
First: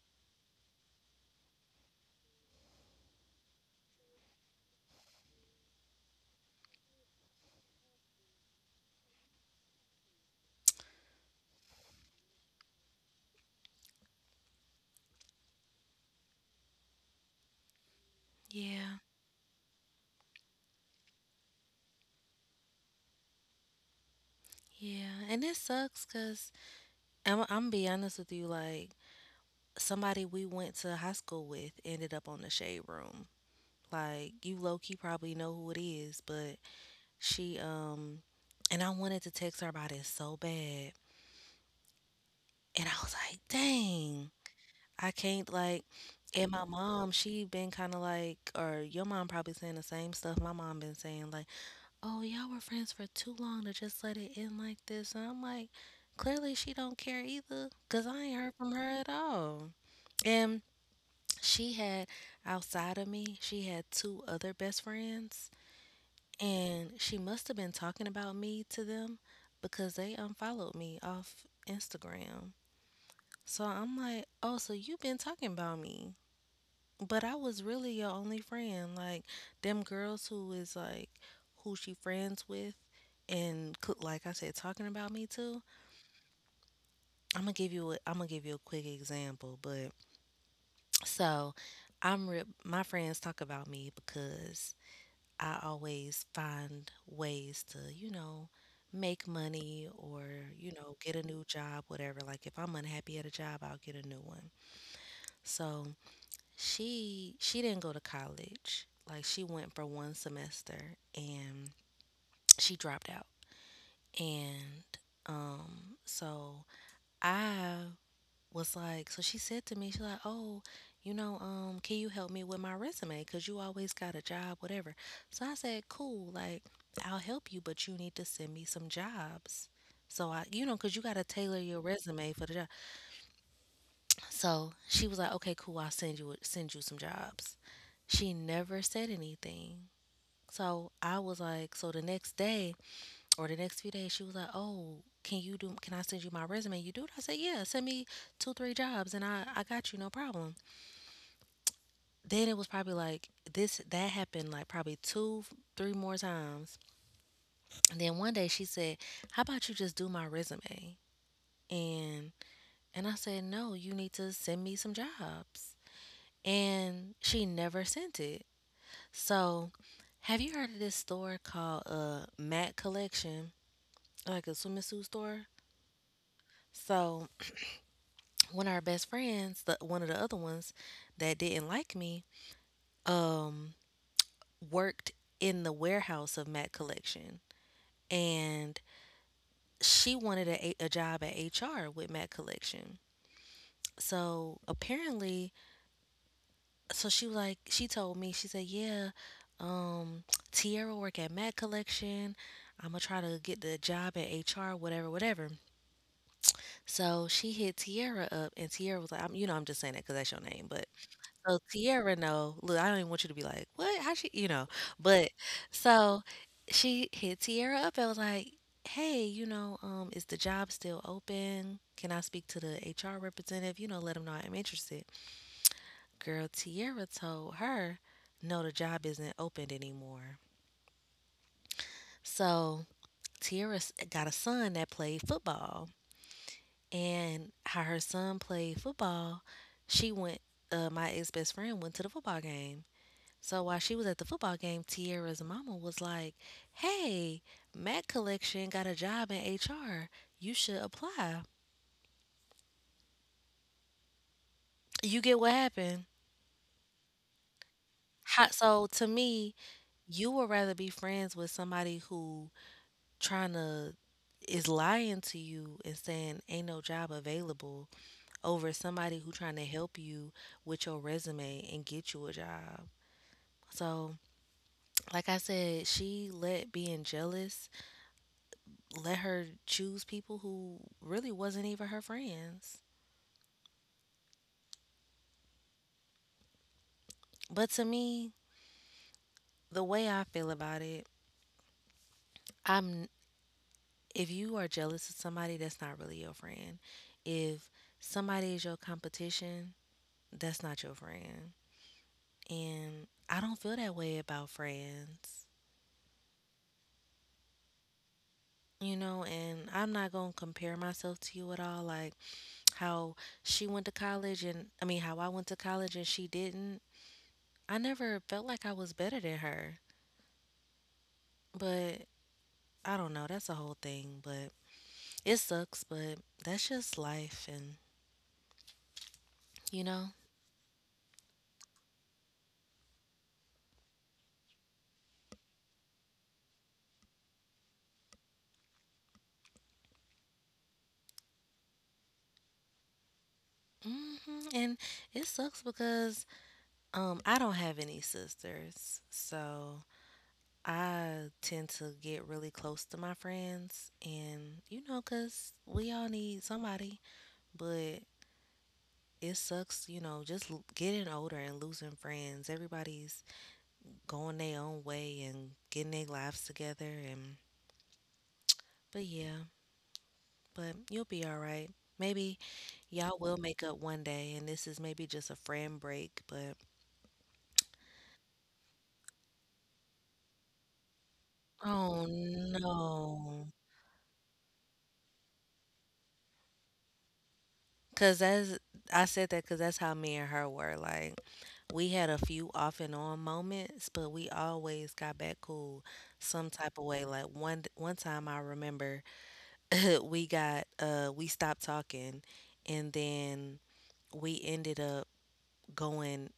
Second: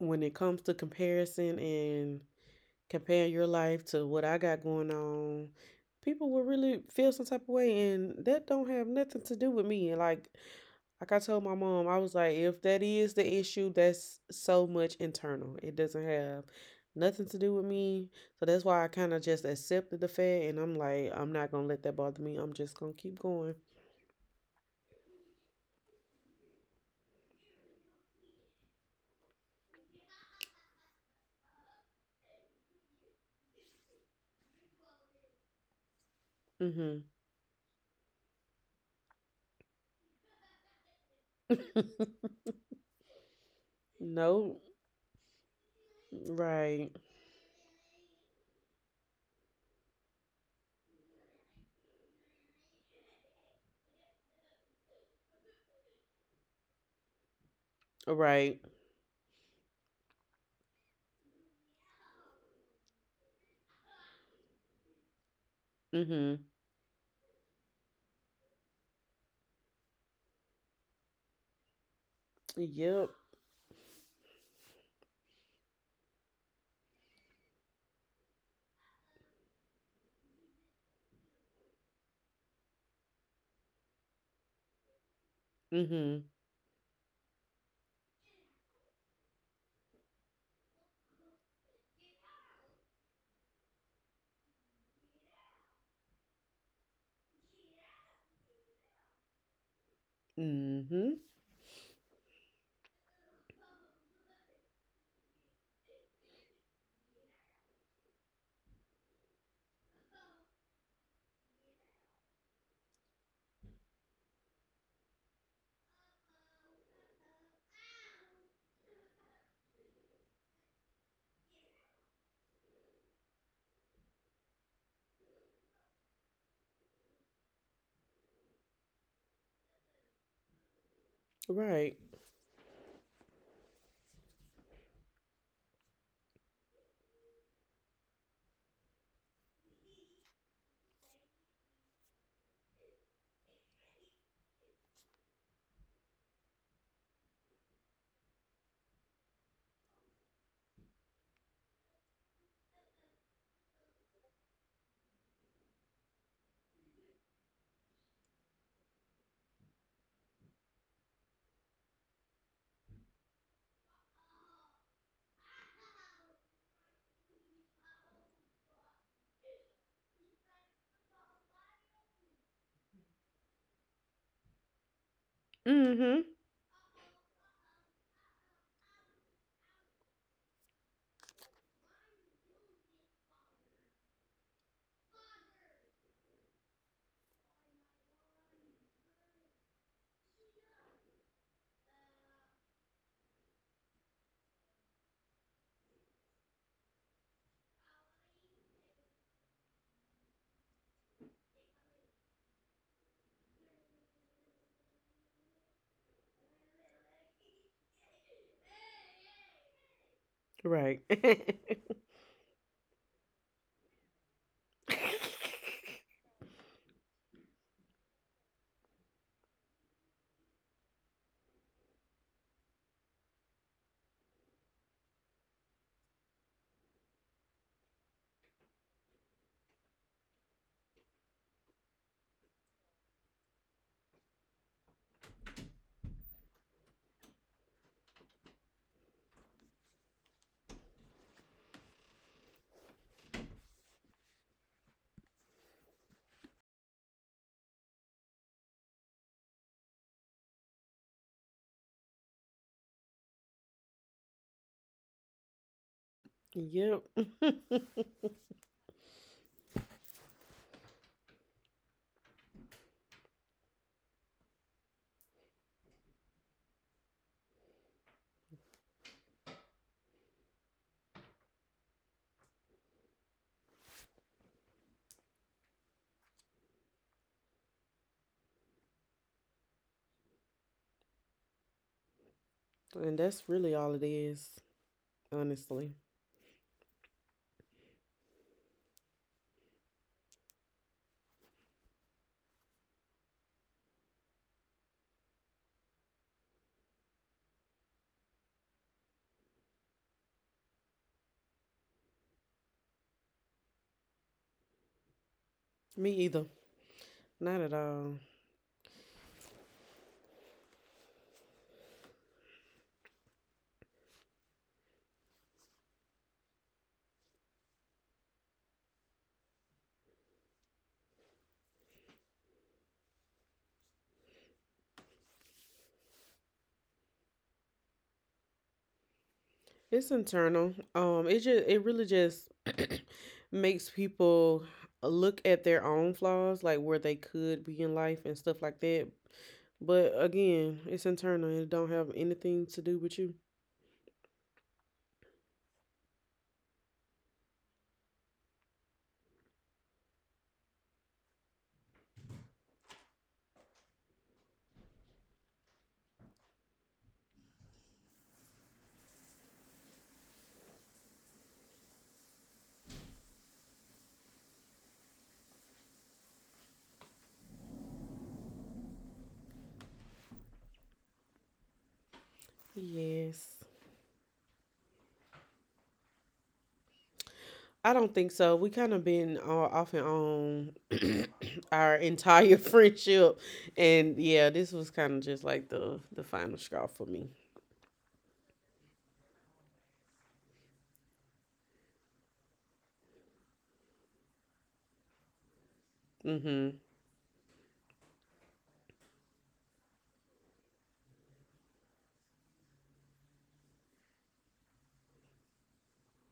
Speaker 1: when it comes to comparison and comparing your life to what I got going on, people will really feel some type of way, and that don't have nothing to do with me. And like I told my mom, I was like, if that is the issue, that's so much internal. It doesn't have nothing to do with me. So that's why I
Speaker 2: Yeah.
Speaker 1: kind of just accepted the fact. And I'm like, I'm not going to let that bother me. I'm just going to keep going.
Speaker 2: Yeah. And it sucks because I'm gonna be honest with you. Like somebody we went to high school with ended up on the shade room. Like you low key probably know who it is, but
Speaker 1: Mm
Speaker 2: She and I wanted to text her about it so bad.
Speaker 1: hmm.
Speaker 2: And I was like, dang,
Speaker 1: No.
Speaker 2: I can't like and my
Speaker 1: Right.
Speaker 2: mom, she been kinda like or your mom probably saying the same stuff my mom been saying, like, oh, y'all were friends for too long to just let it end like this and I'm like, clearly she don't care either, 'cause I ain't heard
Speaker 1: Right.
Speaker 2: from her at all. And she had outside of me, she had two other best friends.
Speaker 1: Mm hmm.
Speaker 2: And she must have been talking about me to them because they unfollowed me off Instagram.
Speaker 1: Yep.
Speaker 2: So I'm like, oh, so you've been talking about me. But I was really your only friend. Like, them girls who is like, who she friends with and like I said, talking about me too.
Speaker 1: Mm hmm.
Speaker 2: I'm gonna give you a, I'm gonna give you a quick example, but so I'm rip. My friends talk about me because I always find ways to, you know, make money or, you
Speaker 1: Mm
Speaker 2: know, get
Speaker 1: hmm.
Speaker 2: a new job, whatever. Like if I'm unhappy at a job, I'll get a new one. So she didn't go to college. Like she went for one semester and she dropped out. And so I was like, so she said to me, she's like, oh, you know, can you help me with my resume? Cause you always got a job, whatever. So I said, cool, like I'll help you, but you need to send me some jobs. So I, you know, cause you gotta tailor your
Speaker 1: Right.
Speaker 2: resume for the job. So she was like, okay, cool, I'll send you some jobs. She never said anything. So I was like, so the next day or the next few days, she was like, oh, can you do? Can I send you my resume? You do it? I said, yeah, send me two, three jobs, and I got you, no problem. Then it was probably like this that happened like probably two three more times and then one day she said, how about you just do my resume? And I said no, you need to send me some jobs. And she never sent it. So have you heard of this store called Matt Collection, like a swimming suit store?
Speaker 1: Mm hmm.
Speaker 2: So one of our best friends, the one of the other ones that didn't like me, um worked in the warehouse of Matt Collection. And she wanted a job at HR with Matt Collection. So apparently, so she was like, she told me, she said, yeah, um, Tierra work at Matt Collection. I'm gonna try to get the job at HR, whatever, whatever. So she hit Tierra up, and Tierra was like, I'm, you know, I'm just saying that because that's your name, but
Speaker 1: Right.
Speaker 2: so Tierra no, look, I don't even want you to be like, what? How she, you know, but so she hit Tierra up and was like, hey, you know, is the job still open? Can I speak to the HR representative? You know, let them know I'm interested. Girl, Tierra told her, no, the job isn't opened anymore. So Tierra got a son that played football, and how her son played football, she went. My ex best friend went to the football game. So while she was at the football game, Tierra's mama was like, hey, Matt Collection got a job in HR. You should apply. You get what happened?
Speaker 1: Yep.
Speaker 2: How, so to me, you would rather be friends with somebody who trying to is lying to you and saying ain't no job available over somebody who trying to help you with your resume and get you a job. So, like I said, she let being jealous let her choose people who really wasn't even her friends.
Speaker 1: And that's really all it is, honestly.
Speaker 2: But to me, the way I feel about it, I'm if you are jealous of somebody, that's not really your friend. If somebody is your competition, that's not your friend. And I don't feel that way about friends.
Speaker 1: Me either. Not at all.
Speaker 2: You know, and I'm not going to compare myself to you at all like how she went to college and I mean how I went to college and she didn't. I never felt like I was better than her. But I don't know. That's a whole thing, but it sucks, but that's just life and you know.
Speaker 1: It's internal. It just, it really just makes people look at their own flaws, like where they could be in life and stuff like that. But again, it's internal, and it don't have anything to do with you.
Speaker 2: hmm And it sucks because I don't have any sisters. So I tend to get really close to my friends and you know cuz we all need somebody, but it sucks, you know, just getting older and losing friends. Everybody's going their own way and getting their lives together and but yeah, but you'll be all right. Maybe y'all will make
Speaker 1: Yes.
Speaker 2: up one day, and this is maybe just a friend break, but
Speaker 1: I don't think so. We kind of been, off and on our
Speaker 2: oh
Speaker 1: entire friendship,
Speaker 2: no.
Speaker 1: and yeah, this was kind of just like the final straw for me.
Speaker 2: Because that's, I said that because that's how me and her were. Like, we had a few off and on moments, but we always got back cool some type of
Speaker 1: Mhm.
Speaker 2: way. Like, one time I remember we got, we stopped talking, and then we ended up going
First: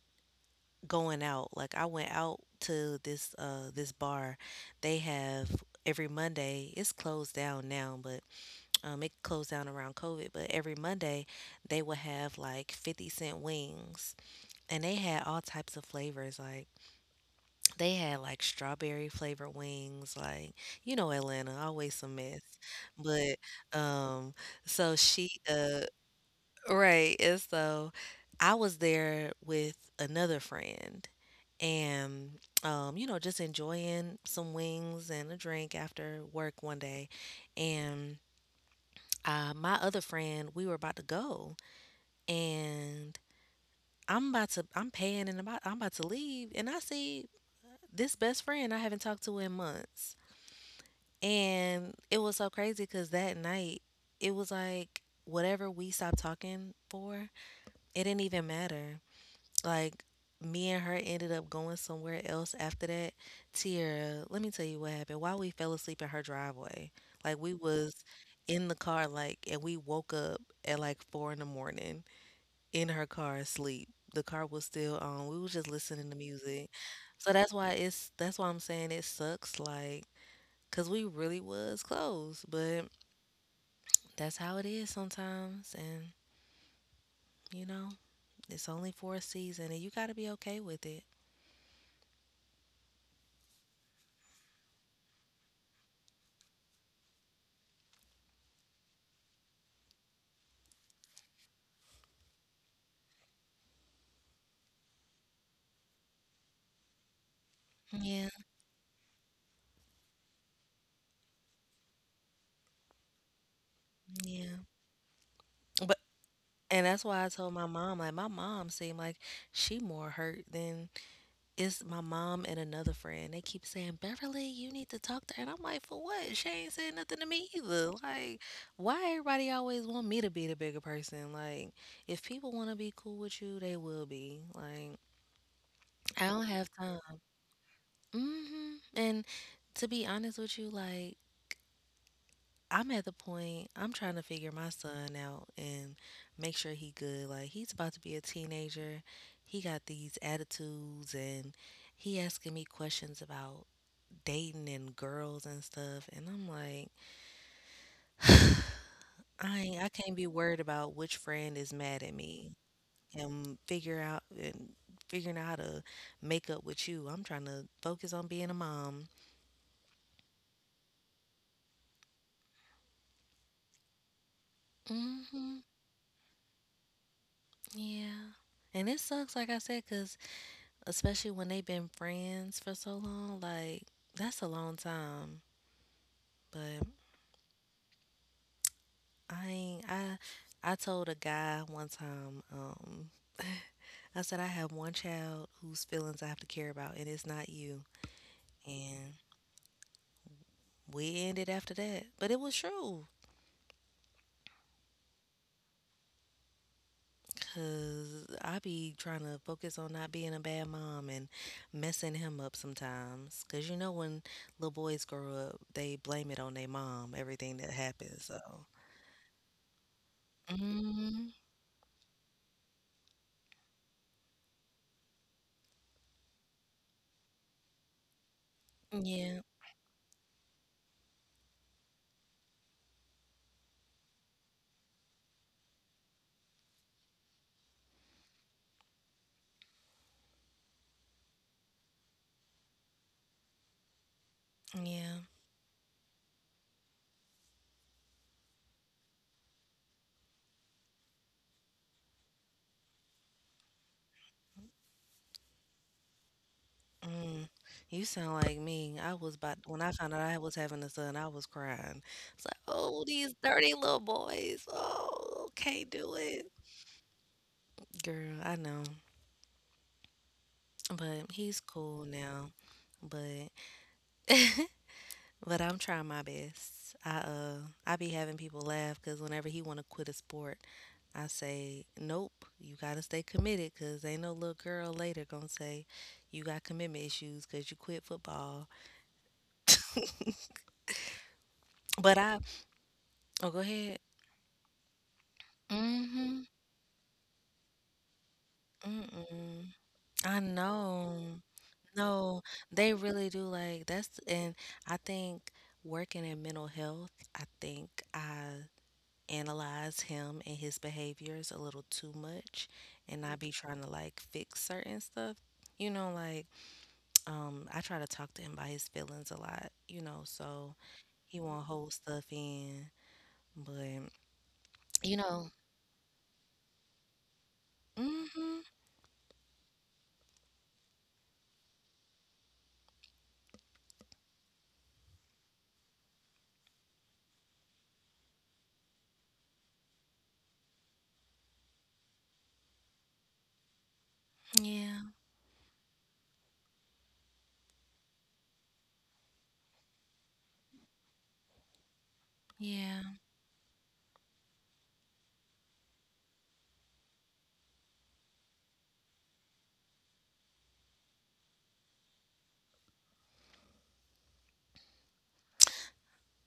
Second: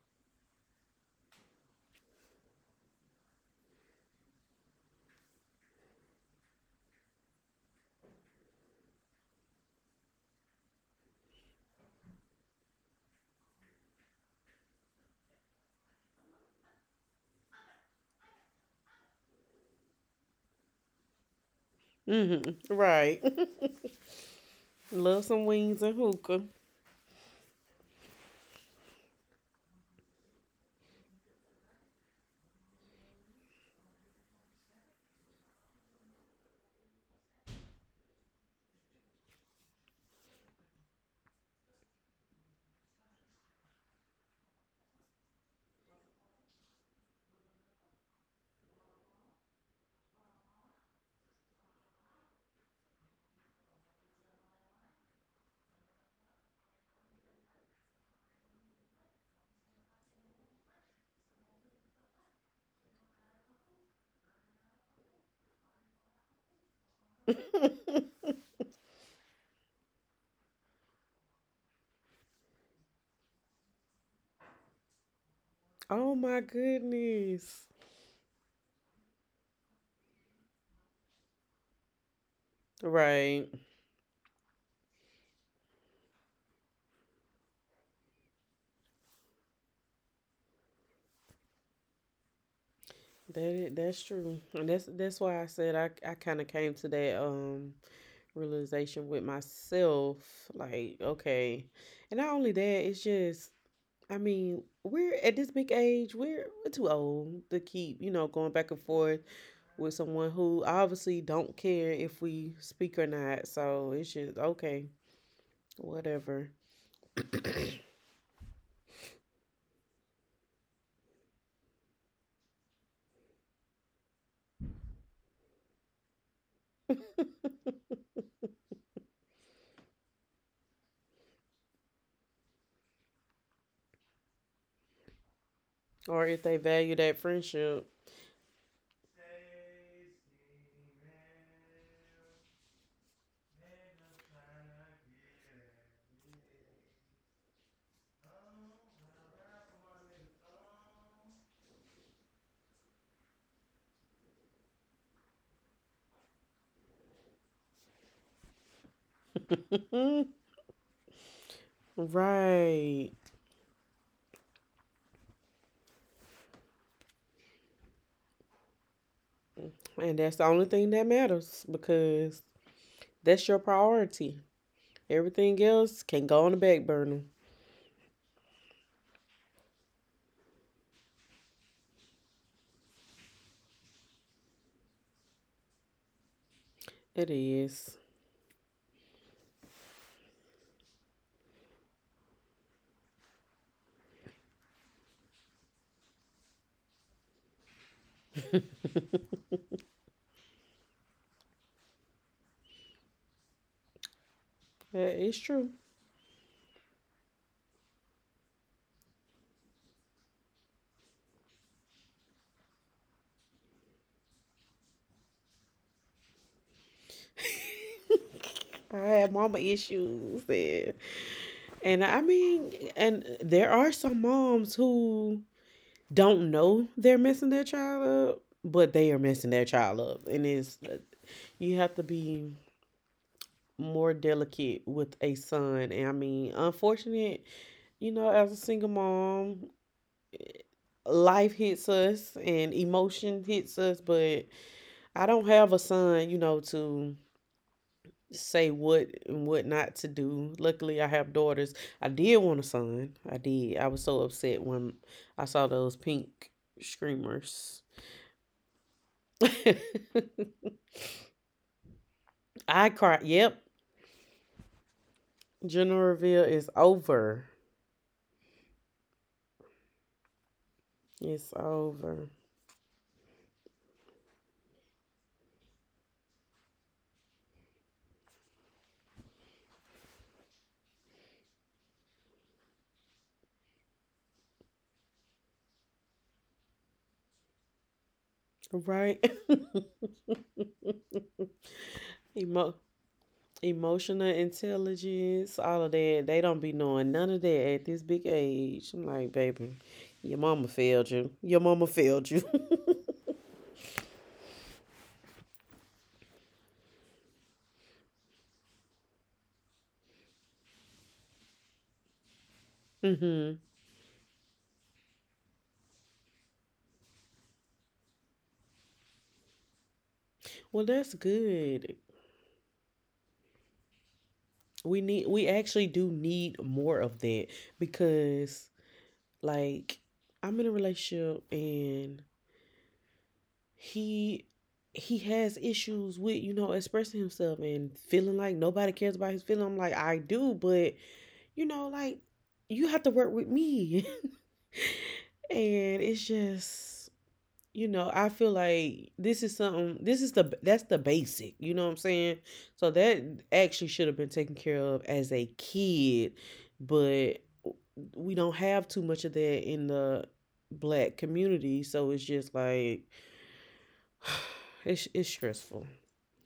Speaker 2: going out. Like I went out to this this bar. They have every Monday. It's closed down now, but it closed down around COVID, but every Monday they would have like 50-cent wings. And they had all types of flavors like they had like strawberry flavored wings, like you know Atlanta, always a mess.
Speaker 1: Mhm. Right.
Speaker 2: But um so
Speaker 1: Love
Speaker 2: she
Speaker 1: some wings and hookah.
Speaker 2: Right. And so I was there with another friend and you know, just enjoying some wings and a drink after work one day. And my other friend, we were about to go and I'm paying and about I'm about to leave and I see this best friend I haven't talked to in months. And it was so crazy because that night it was like whatever we stopped talking for, it didn't even matter. Like me and her ended up going somewhere else after that. Tiara, let me tell you what happened. While we fell asleep in her driveway, like we was in the car, like, and we woke up at like 4 in the morning in her car asleep. The car was still on. We was just listening
Speaker 1: Oh
Speaker 2: to
Speaker 1: my
Speaker 2: music. So that's
Speaker 1: goodness.
Speaker 2: why it's that's why I'm saying it sucks, like, cause we really was close, but
Speaker 1: Right.
Speaker 2: that's how it is sometimes, and you know, it's only for a season, and you gotta be okay with it.
Speaker 1: That is, that's true. And that's why I said, I kind of came to that, realization with myself, like, okay. And not only that, it's just, I mean, we're at this big age, we're too old to keep, you know,
Speaker 2: Yeah,
Speaker 1: going back and forth with someone who obviously don't care if we speak or not. So it's just,
Speaker 2: yeah.
Speaker 1: okay,
Speaker 2: But
Speaker 1: whatever.
Speaker 2: and that's why I told my mom. Like my mom seemed like she more hurt than it's my mom and another friend. They keep saying, Beverly, you need to talk to her. And I'm like, for what? She ain't saying nothing to me either. Like, why everybody always want me to be the bigger person? Like, if people want to be cool with you, they will be. Like, I
Speaker 1: Or
Speaker 2: don't
Speaker 1: if they
Speaker 2: have
Speaker 1: value
Speaker 2: time.
Speaker 1: that friendship.
Speaker 2: And to be honest with you, like I'm at the point I'm trying to figure my son out and make sure he good. Like he's about to be a teenager. He got these attitudes and he asking me questions about dating and girls and stuff, and I'm like, I can't be worried about which friend is mad at me
Speaker 1: Right.
Speaker 2: and figure out and figuring out how to make up with you. I'm trying to focus on being a mom.
Speaker 1: And that's the only thing that matters, because that's your priority. Everything
Speaker 2: Mhm.
Speaker 1: else can go on the back burner.
Speaker 2: Yeah. And it sucks, like I said, 'cause especially when they've been friends for so long. Like that's a long time. But
Speaker 1: It is.
Speaker 2: I ain't, I told a guy one time. I said I have one child whose feelings I have to care about, and it's not you. And we ended after that, but it was true.
Speaker 1: That is true.
Speaker 2: Cause I be trying to focus on not being a bad mom and messing him up sometimes. Cause you know when little boys grow up, they blame it on their mom everything that happens. So.
Speaker 1: I have mama issues.
Speaker 2: Mm,
Speaker 1: And I mean, and there are some moms who don't know they're messing their child up, but they are
Speaker 2: yeah.
Speaker 1: messing their child up. And it's, you have to be more delicate with a son. And I mean, unfortunate, you know, as a single mom, life hits us and emotion hits us, but
Speaker 2: Yeah.
Speaker 1: I don't have a son, you know, to say what and what not to do. Luckily, I have daughters. I did want a son. I did. I was so upset when I saw those pink
Speaker 2: Mm.
Speaker 1: screamers.
Speaker 2: You sound like me. I was about when I found out I was having a son, I was crying. It's like,
Speaker 1: I
Speaker 2: oh,
Speaker 1: cried.
Speaker 2: these
Speaker 1: Yep.
Speaker 2: dirty little boys. Oh, can't
Speaker 1: Gender
Speaker 2: do
Speaker 1: reveal
Speaker 2: it.
Speaker 1: is over.
Speaker 2: Girl, I know. But
Speaker 1: It's
Speaker 2: he's cool
Speaker 1: over.
Speaker 2: now. But but I'm trying my best. I be having people laugh because whenever he want to quit a sport, I say, nope, you gotta stay committed because ain't no little girl later gonna say you got commitment issues because you quit football.
Speaker 1: Right?
Speaker 2: But I
Speaker 1: Emo-
Speaker 2: Oh, go ahead.
Speaker 1: emotional intelligence, all of that.
Speaker 2: Mhm.
Speaker 1: They don't be knowing none of that at this big age. I'm like,
Speaker 2: Mm-mm.
Speaker 1: baby, your
Speaker 2: I
Speaker 1: mama failed
Speaker 2: know.
Speaker 1: you. Your mama failed
Speaker 2: No,
Speaker 1: you.
Speaker 2: they really do. Like that's, and I think working in mental health, I think I analyze him and his behaviors a little too much, and I be
Speaker 1: hmm
Speaker 2: trying to like fix certain stuff. You know, like I try to talk to him about his feelings a lot. You know, so
Speaker 1: Well, that's
Speaker 2: he won't hold
Speaker 1: good.
Speaker 2: stuff in, but
Speaker 1: We
Speaker 2: you
Speaker 1: need, we
Speaker 2: know,
Speaker 1: actually do need more of that
Speaker 2: mhm.
Speaker 1: because, like, I'm in a relationship and he he has issues with expressing himself and feeling like nobody cares about his feeling. I'm like, I do, but you know, like you have to work with me.
Speaker 2: Yeah,
Speaker 1: And it's just, I feel like this is something, this is the, that's the basic, you know what I'm saying? So
Speaker 2: yeah.
Speaker 1: that actually should have been taken care of as a kid, but we don't have too much of that in the black community. So it's just like, it's stressful.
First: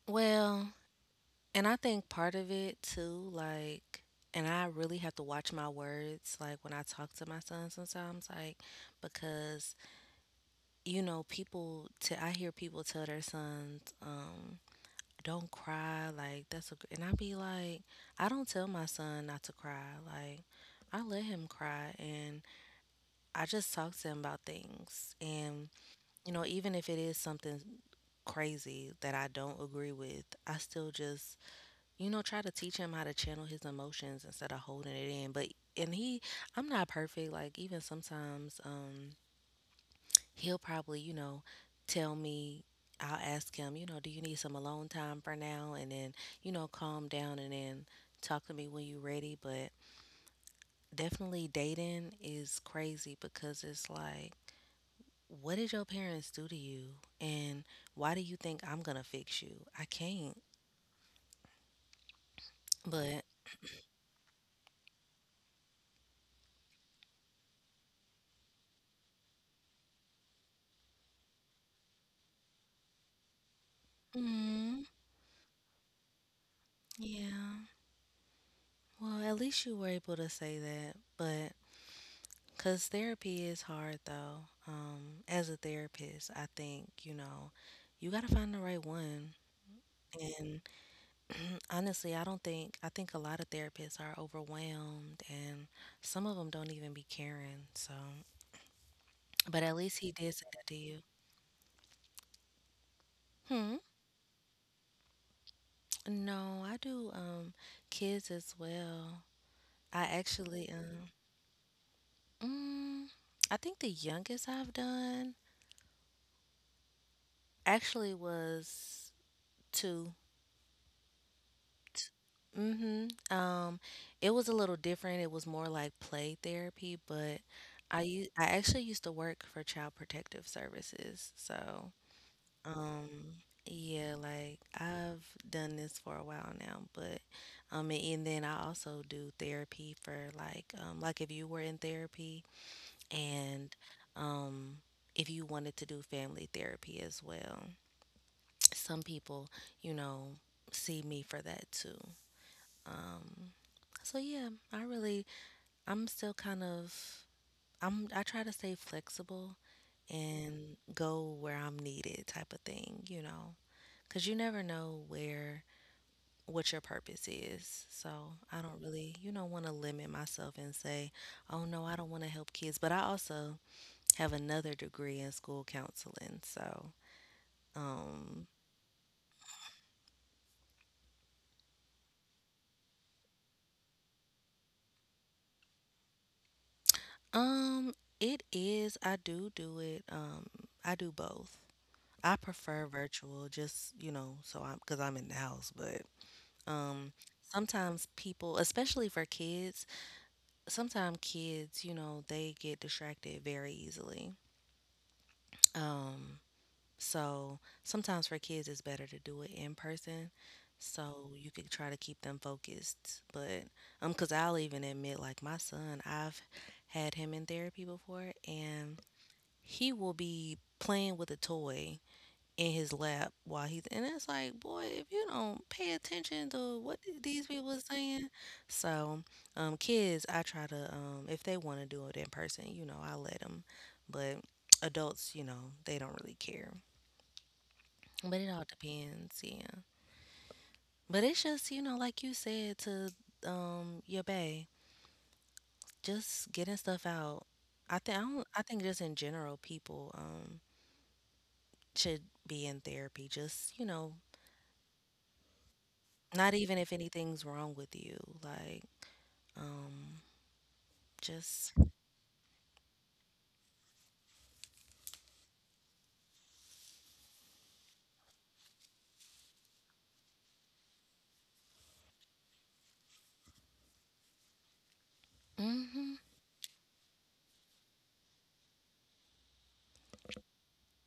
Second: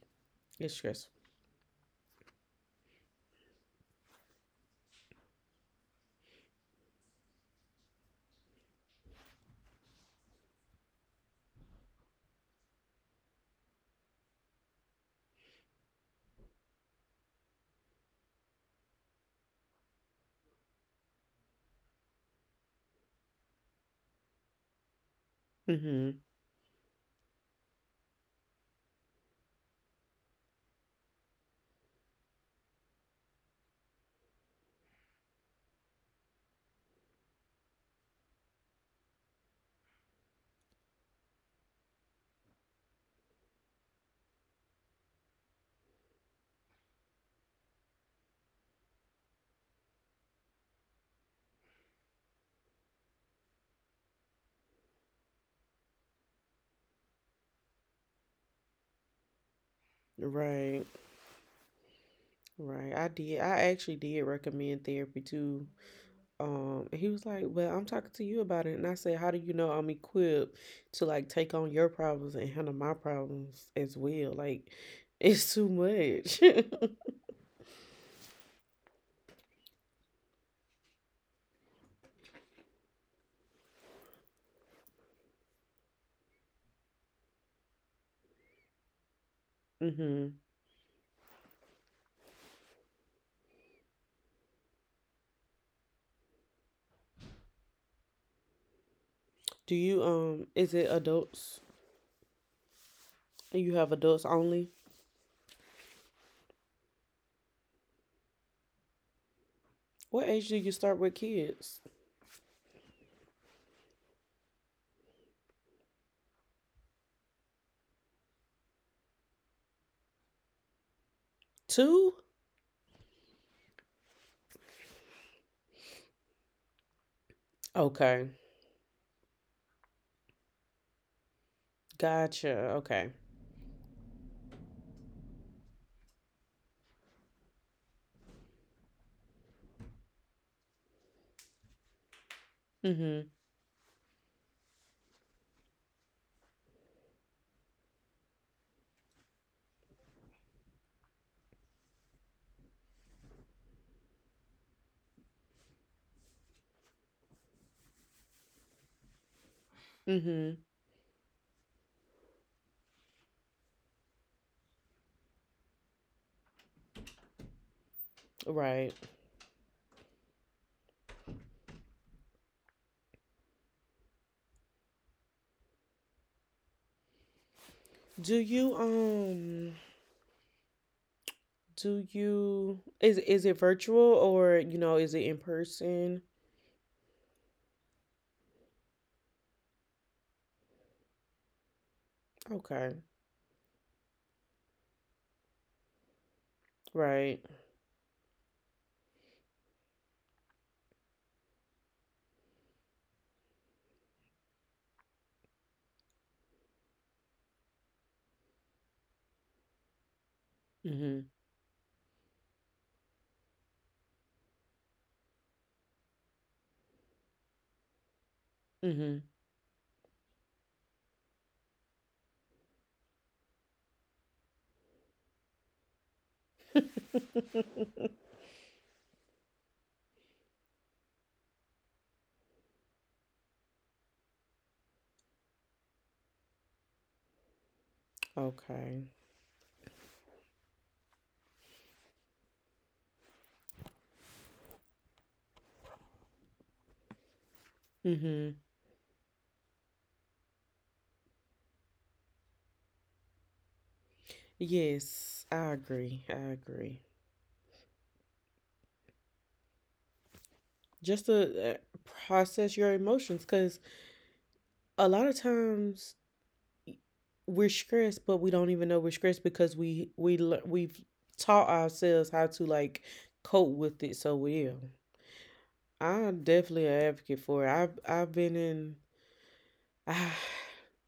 Speaker 2: Well.
Speaker 1: It's stressful.
Speaker 2: And I think part of it too, like, and I really have to watch my words, like when I talk to my son sometimes, like, because, you know, people, I hear people tell their sons, don't cry, like, that's a, gr-" and I be like, I don't tell my son not to cry. Like, I let him cry and I just talk to him about things. And,
Speaker 1: Mm-hmm.
Speaker 2: you know, even if it is something crazy that I don't agree with, I still just, you know, try to teach him how to channel his emotions instead of holding it in. But and he, I'm not perfect. Like even sometimes, he'll probably, you know, tell me. I'll ask him, you know, do you need some alone time for now? And then, you know, calm down and then talk to me when you're ready. But definitely dating is crazy because it's like, what did your parents do to you? And why do you think I'm going to fix you? I can't.
Speaker 1: Right. Right.
Speaker 2: But,
Speaker 1: I actually did recommend therapy too. And he was like, "Well, I'm talking to you about it," and I said, "How do you know I'm equipped to like take on your problems and handle my problems as well? Like,
Speaker 2: mm,
Speaker 1: it's too much."
Speaker 2: yeah. Well, at least you were able to say that, but because therapy is hard though. As a therapist, I think, you know, you got to find the right one.
Speaker 1: hmm
Speaker 2: And honestly, I don't think, I think a lot of therapists are overwhelmed, and some of them don't even be caring. So, but at
Speaker 1: Do
Speaker 2: least
Speaker 1: you
Speaker 2: he did say
Speaker 1: um?
Speaker 2: that to
Speaker 1: Is it
Speaker 2: you.
Speaker 1: adults?
Speaker 2: Hmm.
Speaker 1: You have adults only.
Speaker 2: No, I do kids as well. I
Speaker 1: What age do
Speaker 2: actually
Speaker 1: you start with kids?
Speaker 2: mm, I think the youngest I've done actually was 2.
Speaker 1: Two.
Speaker 2: Mm-hmm. It was a little different. It was more like play therapy, but I u-
Speaker 1: Okay.
Speaker 2: I actually used to work for Child Protective Services. So,
Speaker 1: Gotcha.
Speaker 2: um,
Speaker 1: Okay.
Speaker 2: yeah, like I've done this for a while now, but and then I also do therapy for like if you were in therapy
Speaker 1: Mhm.
Speaker 2: and um, if you wanted to do family therapy as well. Some people, you know, see me for that too. So yeah, I really I'm still kind of I'm I try to stay flexible
Speaker 1: Mhm.
Speaker 2: and go where I'm needed type of thing, you know. 'Cause you never know where what your purpose is. So, I don't
Speaker 1: Right.
Speaker 2: really, you know, want to limit myself and say, "Oh no, I don't want to help kids." But I also have another degree in school counseling. So,
Speaker 1: Do
Speaker 2: um
Speaker 1: you um? Do you is it virtual or you know is it in person?
Speaker 2: it is, I do do it. I do both. I prefer
Speaker 1: Okay.
Speaker 2: virtual just, you know, so I'm because I'm in the house, but um
Speaker 1: Right.
Speaker 2: sometimes people, especially for kids, sometimes kids, you know, they get distracted very easily. Um so sometimes for kids it's better to do it in person
Speaker 1: Mhm.
Speaker 2: so you could try to keep them focused. But cuz I'll even admit like my son, I've had him in therapy before and
Speaker 1: Mhm.
Speaker 2: he will be playing with a toy in his lap while he's and it's like boy if you don't pay attention to what these people are saying. So kids I try to if they want to do it in person, you know, I let them. But adults, you know, they don't really care, but it all
Speaker 1: Okay.
Speaker 2: depends. Yeah. But it's just, you know, like you said to your bae, just getting stuff out. i think i, don't,
Speaker 1: Mhm.
Speaker 2: I think just in general people should be in therapy, just
Speaker 1: Yes, I agree. I
Speaker 2: Not even if
Speaker 1: agree.
Speaker 2: anything's wrong with you. Like, um,
Speaker 1: Just to
Speaker 2: just
Speaker 1: process your emotions cuz a lot of times we're stressed but we don't even know we're stressed because we've taught ourselves how to like cope with it so well.
Speaker 2: hmm
Speaker 1: I'm definitely an advocate for it. I've been in Ah,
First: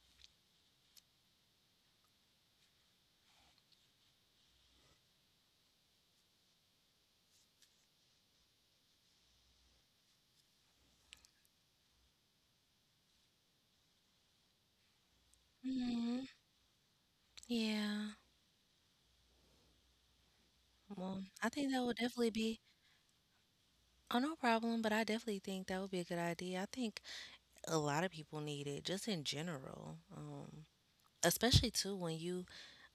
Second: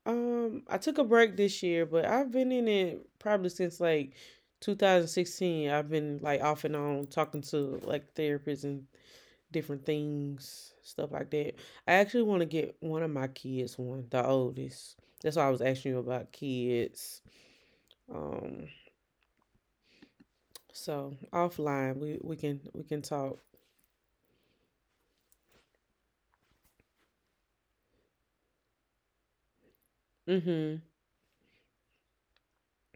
Speaker 1: I took a break this year, but I've been in it probably since like 2016. I've been like off and on talking to like therapists and different things, stuff like that. I actually want to get one of my kids one, the oldest. That's why I was asking you
Speaker 2: hmm
Speaker 1: about kids.
Speaker 2: yeah.
Speaker 1: Um, so
Speaker 2: Well, I think that
Speaker 1: offline,
Speaker 2: would
Speaker 1: we
Speaker 2: definitely
Speaker 1: we can
Speaker 2: be,
Speaker 1: we can talk.
Speaker 2: oh no problem, but I definitely think that would be a good idea. I think a lot of people need it just in general.
Speaker 1: Mm-hmm.
Speaker 2: Especially too when you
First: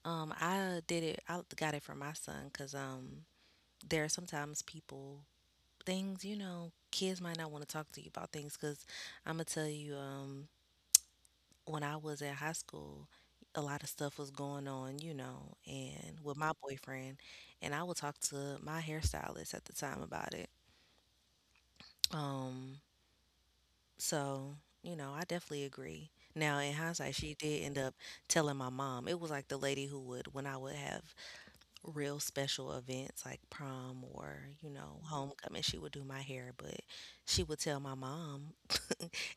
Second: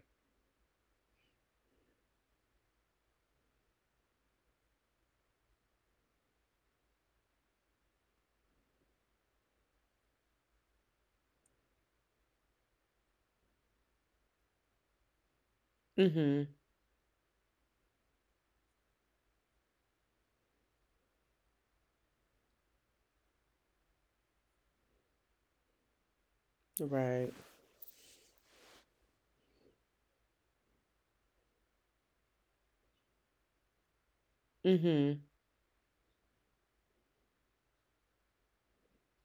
Speaker 2: I got it for my son because there are sometimes people things, you know, kids might not want to talk to you about things because I'm gonna tell you when I was in high school, a lot of stuff was going on, you know, and with my
Speaker 1: Mm-hmm.
Speaker 2: boyfriend, and I would talk to my hairstylist at the time about it. Um, so, you know, I definitely agree. Now, in hindsight, she
Speaker 1: Right.
Speaker 2: did end up telling my mom. It was like the lady who would, when I would have real special events like prom or, you know,
Speaker 1: Mm-hmm.
Speaker 2: homecoming, she would do my hair, but she would tell my mom.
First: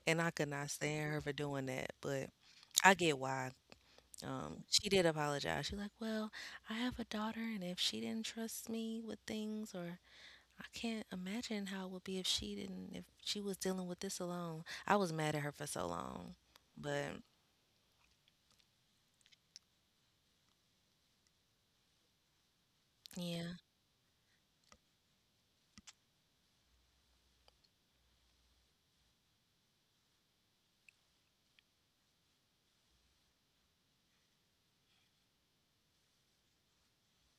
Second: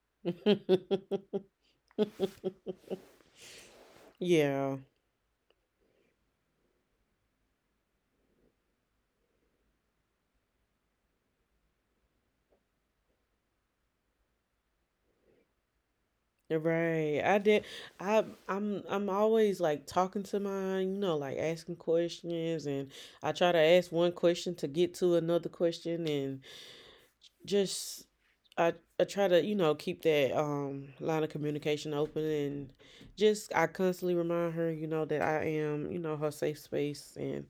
Speaker 2: And I could not stand her for doing that, but I get why.
Speaker 1: Yeah.
Speaker 2: She did apologize. She's like, "Well, I have a daughter, and if she didn't trust me with things, or I can't imagine how it would be if she didn't, if she was dealing with this alone." I was mad at her for so long,
Speaker 1: Right.
Speaker 2: but
Speaker 1: I'm always like talking to mine, you know, like asking questions and I try to
Speaker 2: yeah.
Speaker 1: ask one question to get to another question and just I I try to, you know, keep that line of communication open and just I constantly remind her, you know, that I am, you know, her safe space and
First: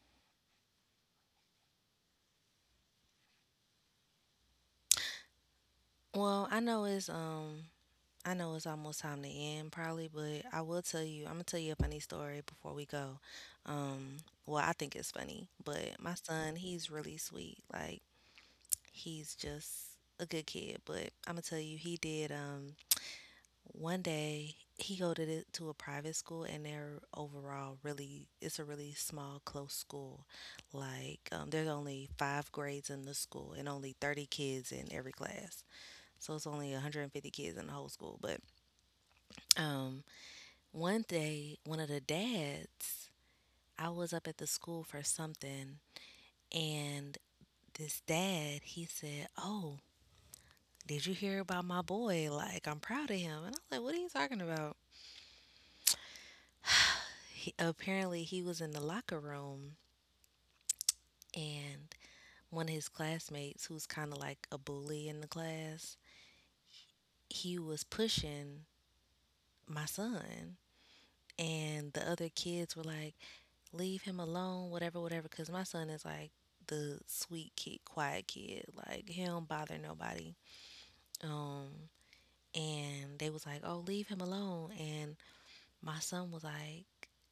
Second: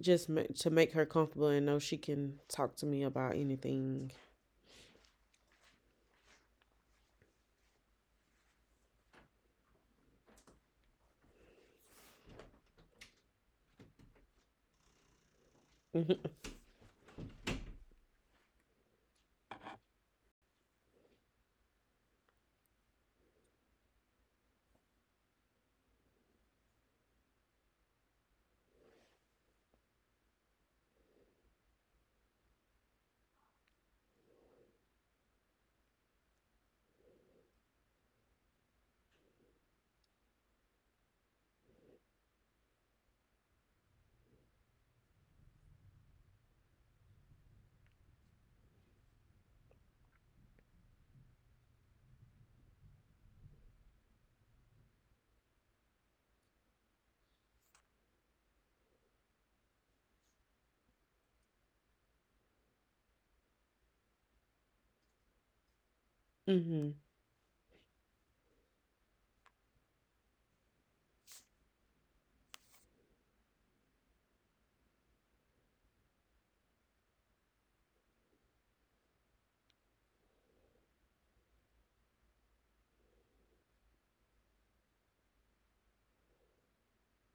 Speaker 1: just ma- to make her comfortable and know she can talk to me about anything.
Speaker 2: Well, I know it's almost time to end probably, but I will tell you, I'm gonna tell you a funny story before we go. Um, well, I think it's funny, but my
Speaker 1: Mhm.
Speaker 2: son, he's really sweet. Like he's just a good kid, but I'm gonna tell you, he did one day he go to the, to a private school, and they're overall really, it's a really small close school. Like there's only five grades in the school and only 30 kids in every class. So it's only 150 kids in the whole school. But um, one day one of the dads, I was up at the school for something, and this dad he said, "Oh, did you hear about my boy? Like I'm proud of him." And I was like, "What are you talking about?" He, apparently, he was in the locker room, and one of his classmates, who's kind of like a bully in the class,
Speaker 1: Mhm.
Speaker 2: he was pushing my son, and the other kids were like, "Leave him alone, whatever, whatever," because my son is like the sweet kid, quiet kid, like he don't bother nobody. Um, and they was like, "Oh, leave him alone," and my son was like,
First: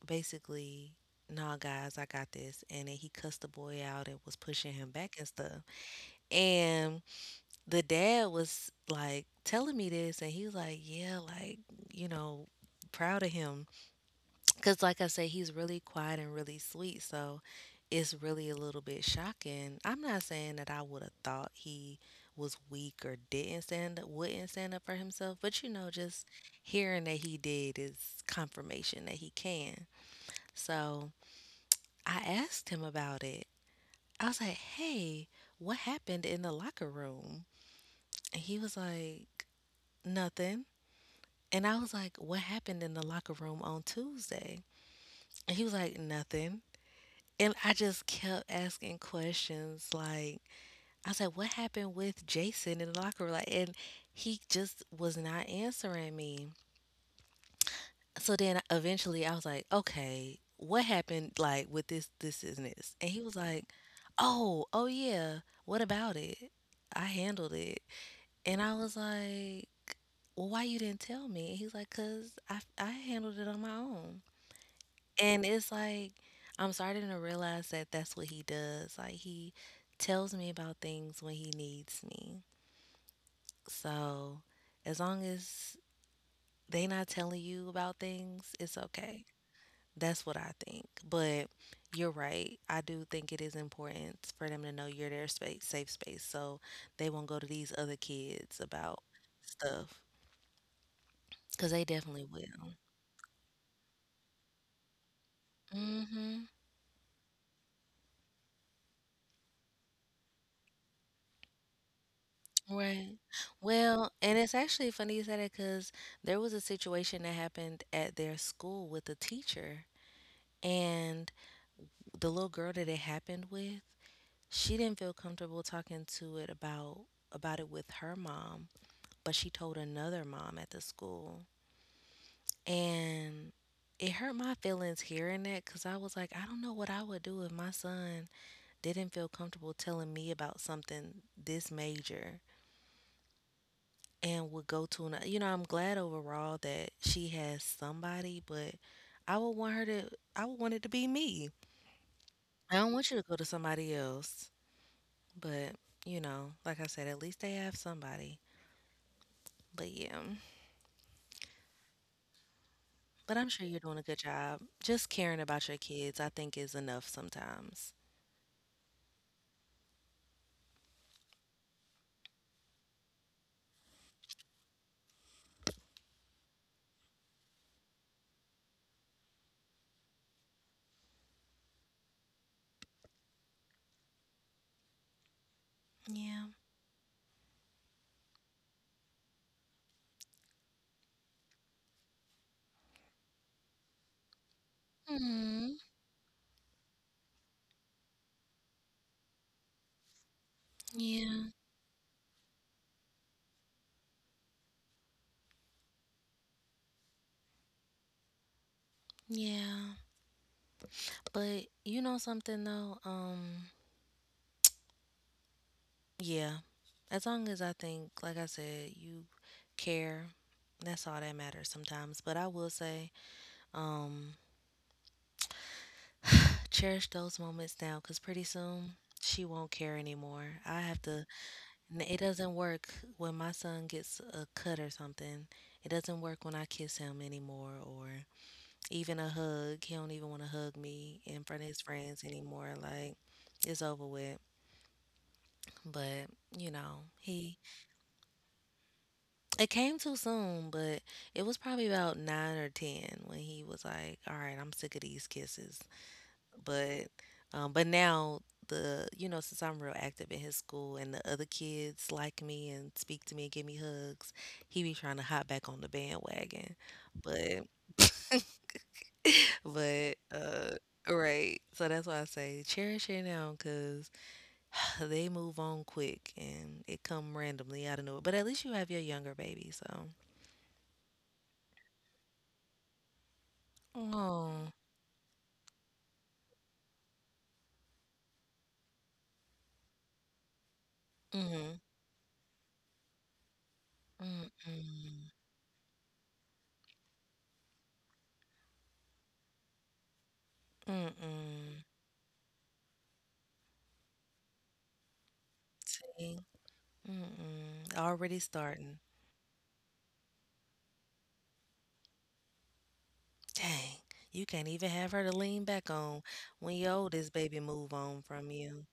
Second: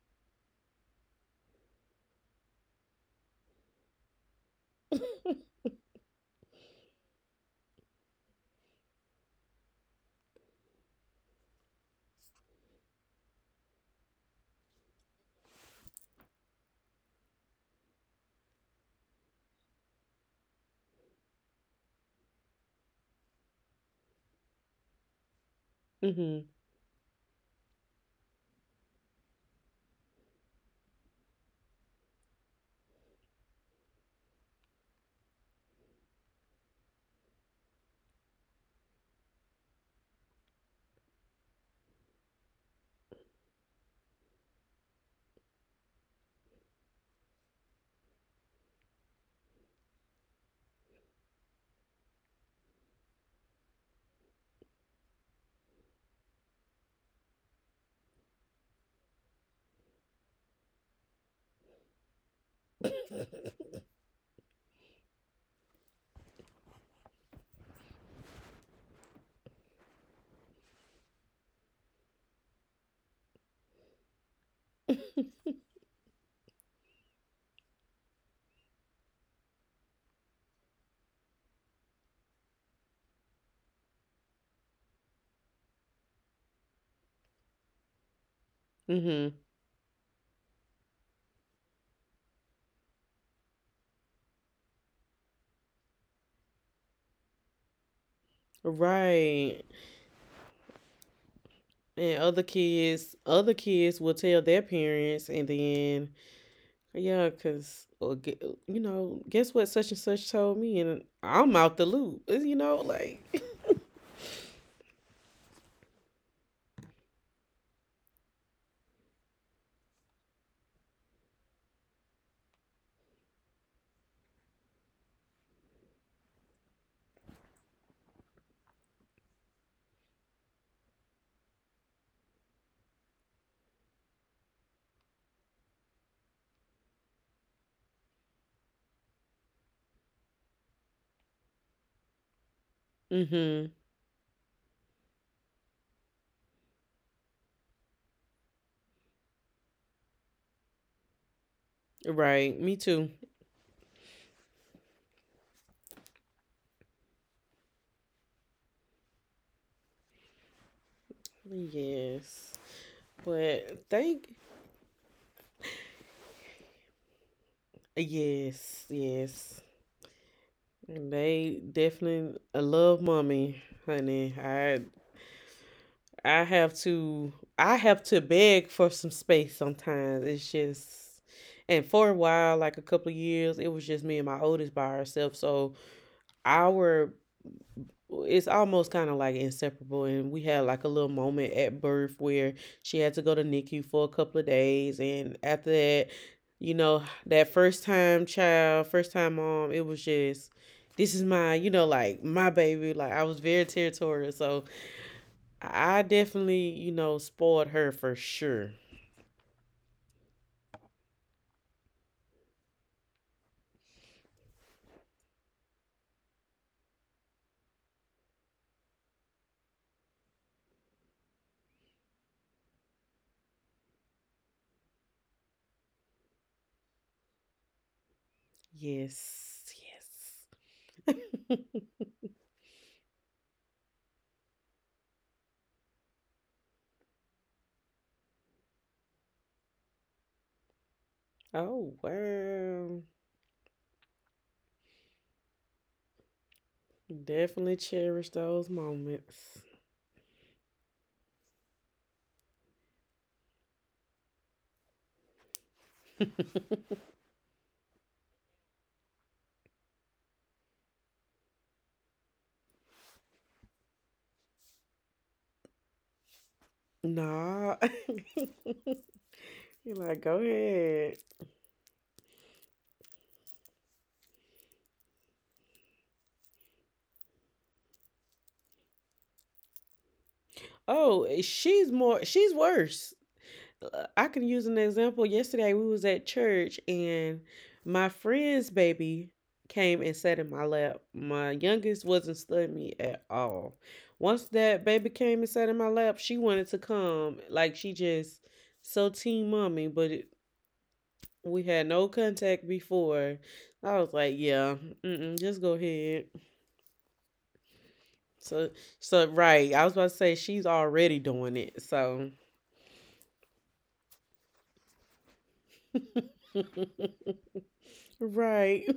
Speaker 2: basically, nah, guys, I got this. And then he cussed the boy out and was pushing him back and stuff. And the dad was like telling me this, and he was like, yeah, you know, proud of him. Because, like I say, he's really quiet and really sweet. So it's really a little bit shocking. I'm not saying that I would have thought he was weak or didn't stand up, wouldn't stand up for himself, but you know, just
Speaker 1: Mhm.
Speaker 2: hearing that he did is confirmation that he can. So I asked him about it. I was like, hey, what happened in the locker room? And he was like, nothing. And I was like, what happened in the locker room on Tuesday? And he was like, nothing. And I just kept asking questions. Like, I was like, what happened with Jason in the locker room? Like, and he just was not answering me. So then eventually I was like, okay, what happened like with this, this and this? And he was like, oh, oh yeah, what about it? I handled it. And I was like, well, why you didn't tell me? And he's like, cause I handled it on my own. And it's like, I'm starting to realize that's what he does. Like he tells me about things when he needs me. So as long as they not telling you about things, it's okay.
Speaker 1: Mhm.
Speaker 2: That's what I think. But you're right. I do think it is important for them to know you're their space, safe space, so they won't go to these other kids about
Speaker 1: Right.
Speaker 2: stuff because they
Speaker 1: And
Speaker 2: definitely
Speaker 1: other
Speaker 2: will.
Speaker 1: kids, other kids will tell their parents, and then
Speaker 2: Mm-hmm.
Speaker 1: yeah, cause or gu- you know, guess what? Such and such told me, and I'm out the loop. It's, you know,
Speaker 2: Right.
Speaker 1: like
Speaker 2: Well, and it's actually funny you said it because there was a situation that happened at their school with a teacher, and the little girl that it happened with, she didn't feel comfortable talking to it about it with her mom, but she told another mom at the school. And it hurt my feelings hearing that because I was like, I don't know what I would do if my son didn't feel comfortable telling me about something this major
Speaker 1: mm-hmm.
Speaker 2: and would go to another. You know, I'm glad overall that she has somebody, but I would want her to, I would want it to be me.
Speaker 1: Right,
Speaker 2: I
Speaker 1: me
Speaker 2: don't want
Speaker 1: too.
Speaker 2: you to go to somebody else, but you know, like I said, at least they have somebody. But yeah.
Speaker 1: Yes,
Speaker 2: But I'm sure you're
Speaker 1: but
Speaker 2: doing a good
Speaker 1: thank
Speaker 2: job. Just caring about your kids, I think, is enough sometimes.
Speaker 1: yes, yes. And they definitely I love mommy, honey. I have to I have to beg for some space sometimes. It's just and for a while, like a couple of years, it was just me and my oldest by herself. So
Speaker 2: Yeah.
Speaker 1: our it's almost kind of like inseparable and we had like a little moment at birth where she had to go to NICU for a couple of days and after
Speaker 2: Hmm.
Speaker 1: that, you know, that first time child, first time mom, it was just this is my,
Speaker 2: Yeah,
Speaker 1: you know, like my baby. Like I was very territorial. So I definitely, you know, spoiled her for sure.
Speaker 2: yeah. But you know something though? Yeah. As long as I think, like I said, you care, that's all that matters sometimes. But I will say, um, cherish those moments now because pretty soon she won't
Speaker 1: Yes,
Speaker 2: care
Speaker 1: yes.
Speaker 2: anymore. I have to it doesn't work when my son gets a cut or something. It doesn't work when I kiss him anymore or even a hug. He don't even want to hug me in front of his
Speaker 1: Oh,
Speaker 2: friends anymore.
Speaker 1: wow.
Speaker 2: Like it's over with. But, you know, he
Speaker 1: Definitely cherish those moments.
Speaker 2: it came too soon, but it was probably about 9 or 10 when he was like, "All right, I'm sick of these kisses." But but now the you know since I'm real active in his school and the other kids like me and speak to me and give me hugs, he be trying to hop back on the bandwagon, but
Speaker 1: Nah. You're
Speaker 2: but
Speaker 1: like, go
Speaker 2: uh
Speaker 1: ahead.
Speaker 2: right, so that's why I say cherish it now because they move on quick and it come randomly out of nowhere. But at least you have your younger baby, so
Speaker 1: Oh, eh, she's worse. Uh, I can use
Speaker 2: oh.
Speaker 1: an example. Yesterday we was at church and my friend's baby came and sat in my lap. My
Speaker 2: Mm-hmm.
Speaker 1: youngest wasn't studying me at all. Once that baby
Speaker 2: Mm-mm.
Speaker 1: came and sat in my lap, she wanted to come. Like she just so team mommy, we
Speaker 2: Mm-mm.
Speaker 1: had no contact before. I was like, yeah, mm-mm, just go ahead.
Speaker 2: See? Mm-mm. Already
Speaker 1: So,
Speaker 2: starting.
Speaker 1: so right. I was about to say she's already doing it. So,
Speaker 2: Dang, you can't even have her to lean back on when your oldest baby move on from
Speaker 1: right,
Speaker 2: you.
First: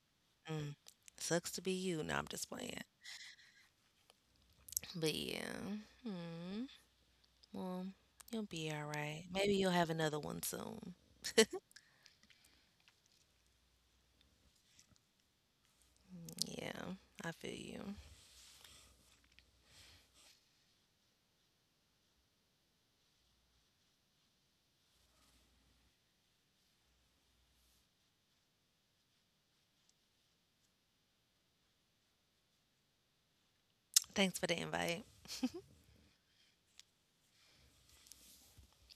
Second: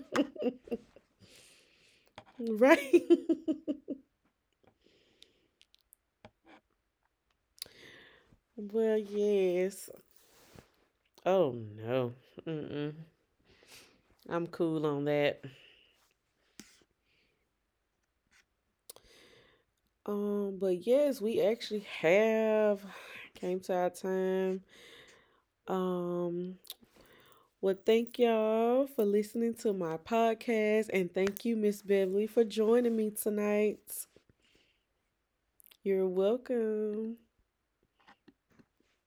Speaker 2: Mm, sucks to be you. No, I'm just playing.
Speaker 1: right.
Speaker 2: But yeah, hmm. Well, you'll be all
Speaker 1: Well,
Speaker 2: right. Maybe you'll have
Speaker 1: yes.
Speaker 2: another one soon.
Speaker 1: Oh no. Mm-mm. I'm cool on that.
Speaker 2: Yeah, I feel you.
Speaker 1: But yes, we actually have came to our time. Um, well, thank y'all for listening to my podcast, and thank you, Miss Beverly, for joining me tonight.
Speaker 2: Thanks for the invite.
Speaker 1: You're welcome.